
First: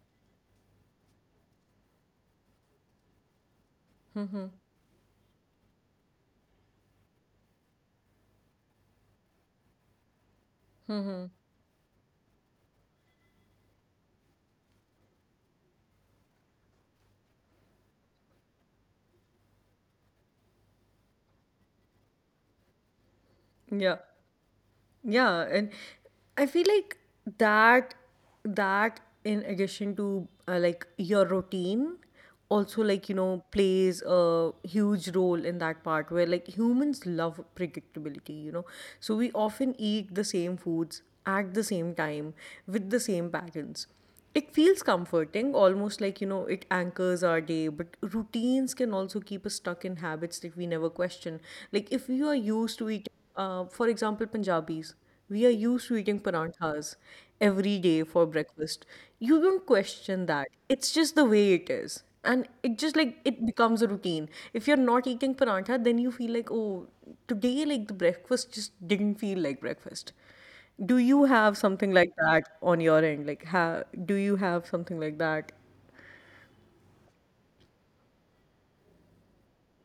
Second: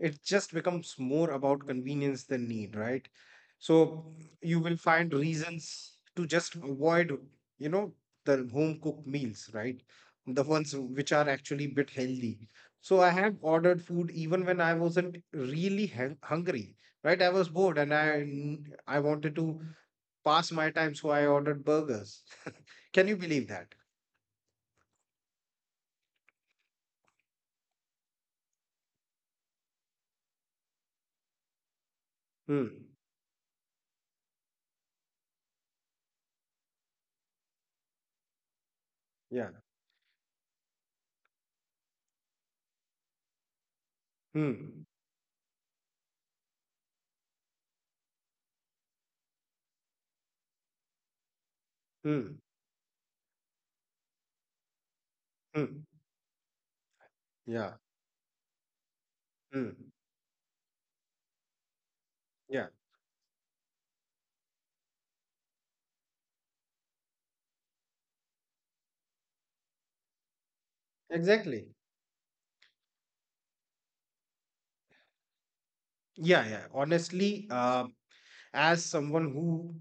S2: it just becomes more about convenience than need, right? So you will find reasons to just avoid, you know, the home cooked meals, right? The ones which are actually a bit healthy. So I have ordered food even when I wasn't really hungry, right? I was bored and I wanted to pass my time, so I ordered burgers. *laughs* Can you believe that?
S1: Yeah. Yeah, and I feel like that that in addition to, like your routine, also
S2: Hmm.
S1: like, you know, plays a huge role in that part where, like, humans love predictability, you know. So we
S2: Yeah.
S1: often eat the same foods at the same time with the same patterns. It feels
S2: Hmm.
S1: comforting, almost like, you know, it anchors our day, but routines can also keep us stuck in habits that we never question. Like, if we are
S2: Hmm.
S1: used to eating, for example, Punjabis, we are used
S2: Hmm.
S1: to eating paranthas
S2: Yeah.
S1: every day for breakfast. You don't
S2: Hmm.
S1: question that. It's just the way it is. And
S2: Yeah.
S1: it just like it becomes a routine. If you're not eating parantha, then you feel like, oh, today, like the breakfast just didn't feel like breakfast. Do you have
S2: Exactly.
S1: something like that on your end? Like, ha do you have something like that?
S2: Yeah. Yeah. Honestly, as someone who,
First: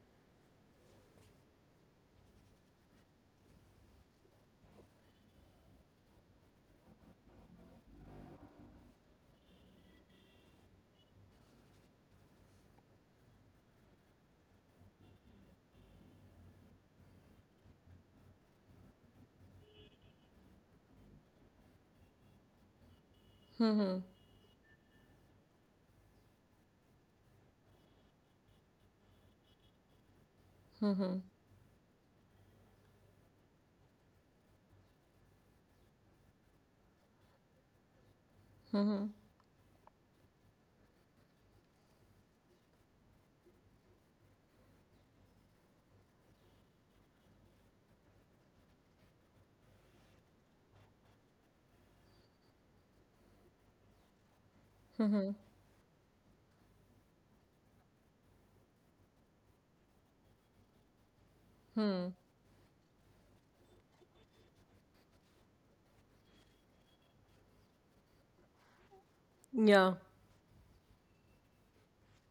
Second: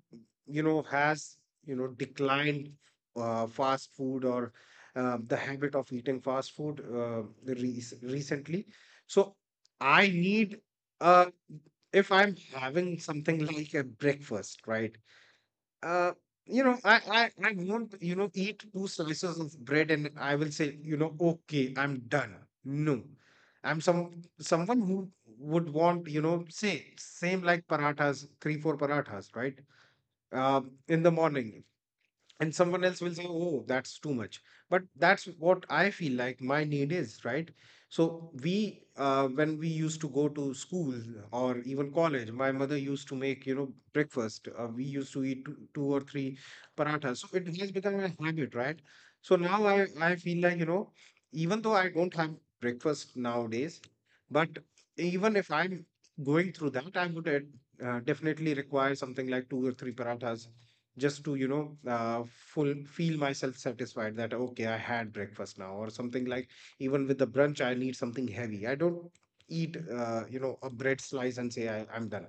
S2: has, declined fast food or the habit of eating fast food, recently, so I need, uh, if I'm having something like a breakfast, right? Uh, I won't, eat two slices of bread and I will say, okay, I'm done. No. I'm someone who would want, say same like parathas, three, four parathas, right? Uh, in the morning, and someone else will say, oh, that's too much, but that's what I feel like my need is, right. So we when we used to go to school or even college, my mother used to make breakfast. We used to eat two, two or three parathas, so it has become a habit, right. So now I feel like, even though I don't have breakfast nowadays, but even if I'm going through that, I would definitely require something like two or three parathas, just to full feel myself satisfied that, okay, I had breakfast now or something like. Even with the brunch I need something heavy. I don't eat,
S1: Yeah.
S2: a bread slice and say I'm done.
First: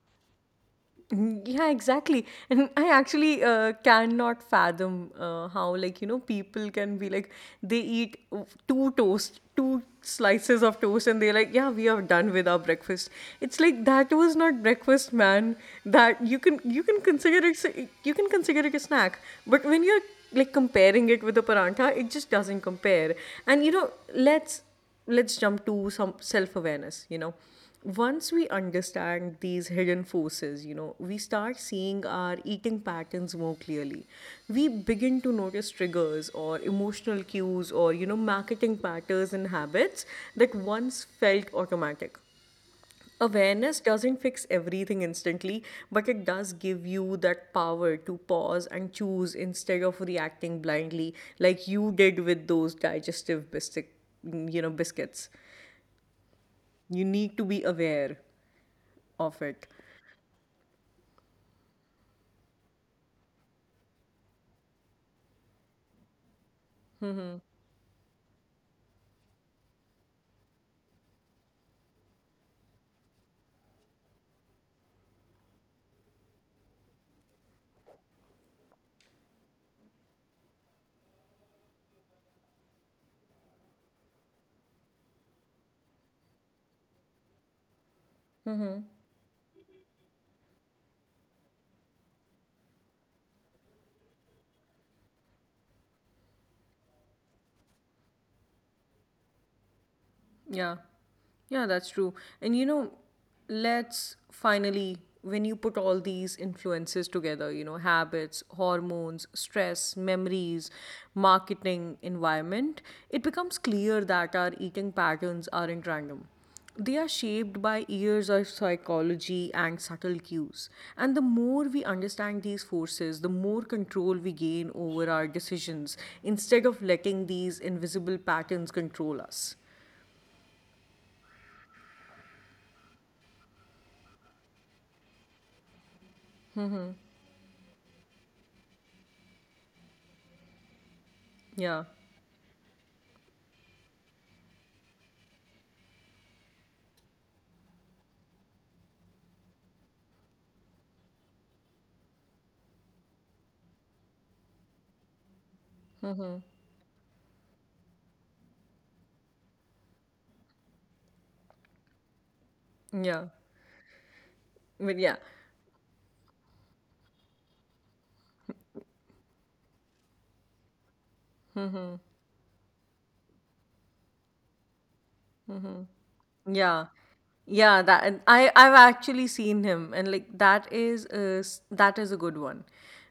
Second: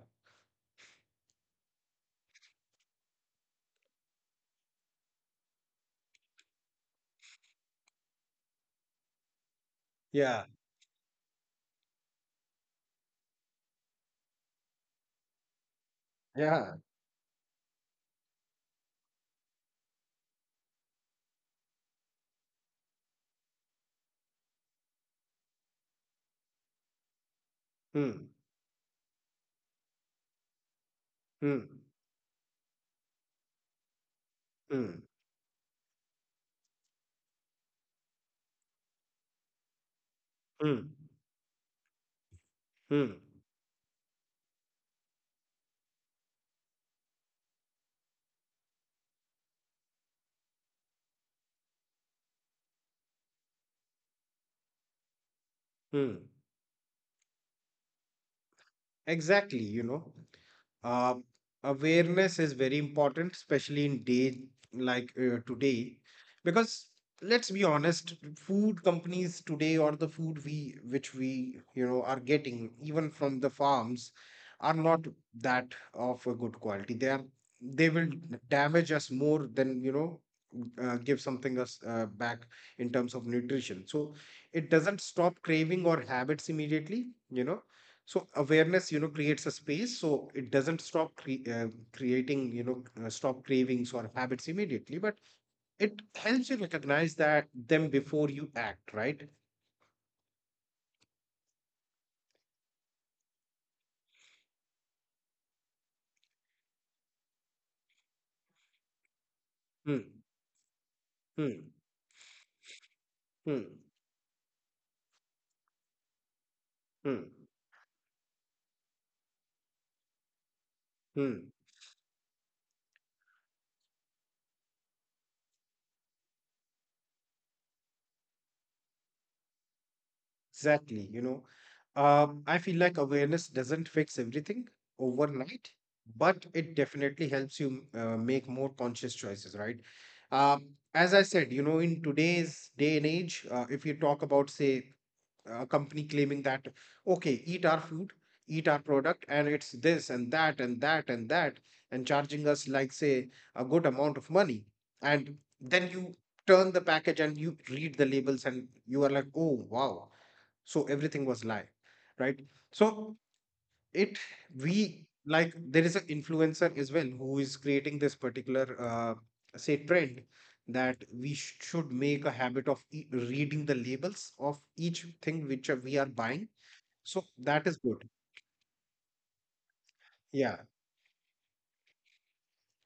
S1: Mm. Yeah, exactly. And I actually cannot fathom how, like, you know, people can be like, they eat, two toast, two
S2: Yeah.
S1: slices of toast, and they're like, yeah, we are done with our breakfast. It's like that was not breakfast, man. That
S2: Yeah.
S1: you can consider it a snack. But when you're like comparing it with a paranta, it just doesn't compare. And you know, let's let's jump to some self awareness. You know, once
S2: Hmm.
S1: we understand these hidden forces, you know, we start
S2: Hmm.
S1: seeing our eating patterns more clearly. We
S2: Hmm.
S1: begin to notice triggers, or emotional cues, or you know, marketing patterns and habits that
S2: Hmm.
S1: once felt automatic.
S2: Hmm.
S1: Awareness doesn't fix everything instantly, but it does give you that power to pause and choose instead of reacting blindly, like you did with those digestive biscuits.
S2: Hmm.
S1: You need to be aware of it.
S2: Exactly. Um, Awareness is very important, especially in day like today, because let's be honest, food companies today, or the food we which we are getting even from the farms, are not that of a good quality. They will damage us more than give something us back in terms of nutrition. So it doesn't stop craving or habits immediately. So awareness, creates a space, so it doesn't stop creating, stop cravings or habits immediately, but it helps you recognize that them before you act, right?
S1: Yeah. Yeah, that's true. And you know, let's finally, when you put all these influences together, you know, habits, hormones, stress,
S2: Hmm,
S1: memories,
S2: hmm,
S1: marketing, environment, it becomes
S2: hmm,
S1: clear that our eating patterns aren't random. They are
S2: hmm,
S1: shaped by years of psychology and subtle cues. And the
S2: hmm.
S1: more we understand these forces, the more control we gain over our decisions, instead of letting these invisible patterns control us.
S2: Exactly. I feel like awareness doesn't fix everything overnight, but it definitely helps you make more conscious choices, right? Um, as I said,
S1: Yeah.
S2: in today's day and age, if you talk about, say, a company claiming that, okay, eat our product, and it's this and that and that and that, and charging us like, say, a good amount of money, and then you turn the package and you read the labels and you are like, oh, wow, so everything was lie, right. So
S1: Yeah.
S2: it
S1: But
S2: we,
S1: yeah.
S2: like, there is an influencer as well who is creating this particular, say, trend that we should make a habit of reading the labels of each thing which, we are buying.
S1: Yeah.
S2: So that
S1: Yeah,
S2: is
S1: that, and
S2: good,
S1: I've actually seen him, and like that
S2: yeah.
S1: is a, s- that is a good one.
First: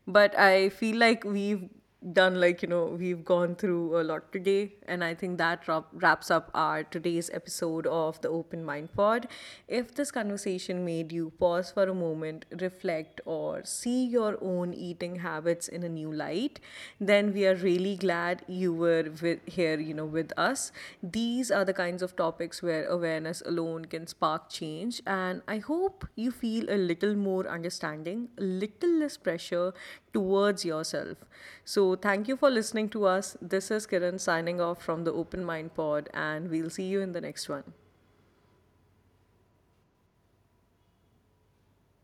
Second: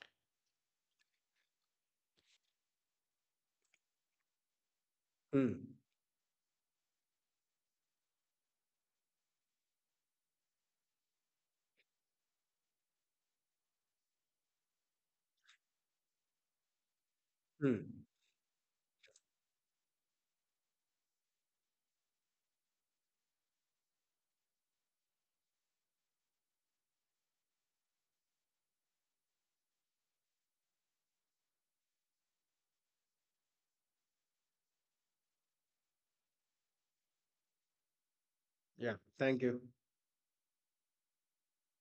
S1: But I feel like we've done like, you know, we've gone through a lot today, and I think that
S2: Hmm.
S1: wraps up our today's episode of the Open Mind Pod. If this conversation made you pause for a moment, reflect, or see your own eating habits in a new light, then we are
S2: Mm.
S1: really glad you were here, you know, with us. These are the kinds of topics where awareness alone can spark change, and I hope you feel a little more understanding, a little less pressure towards yourself. So, thank you for listening to us. This is Kiran signing off from the Open Mind Pod, and we'll see you in the next one.
S2: Yeah, thank you.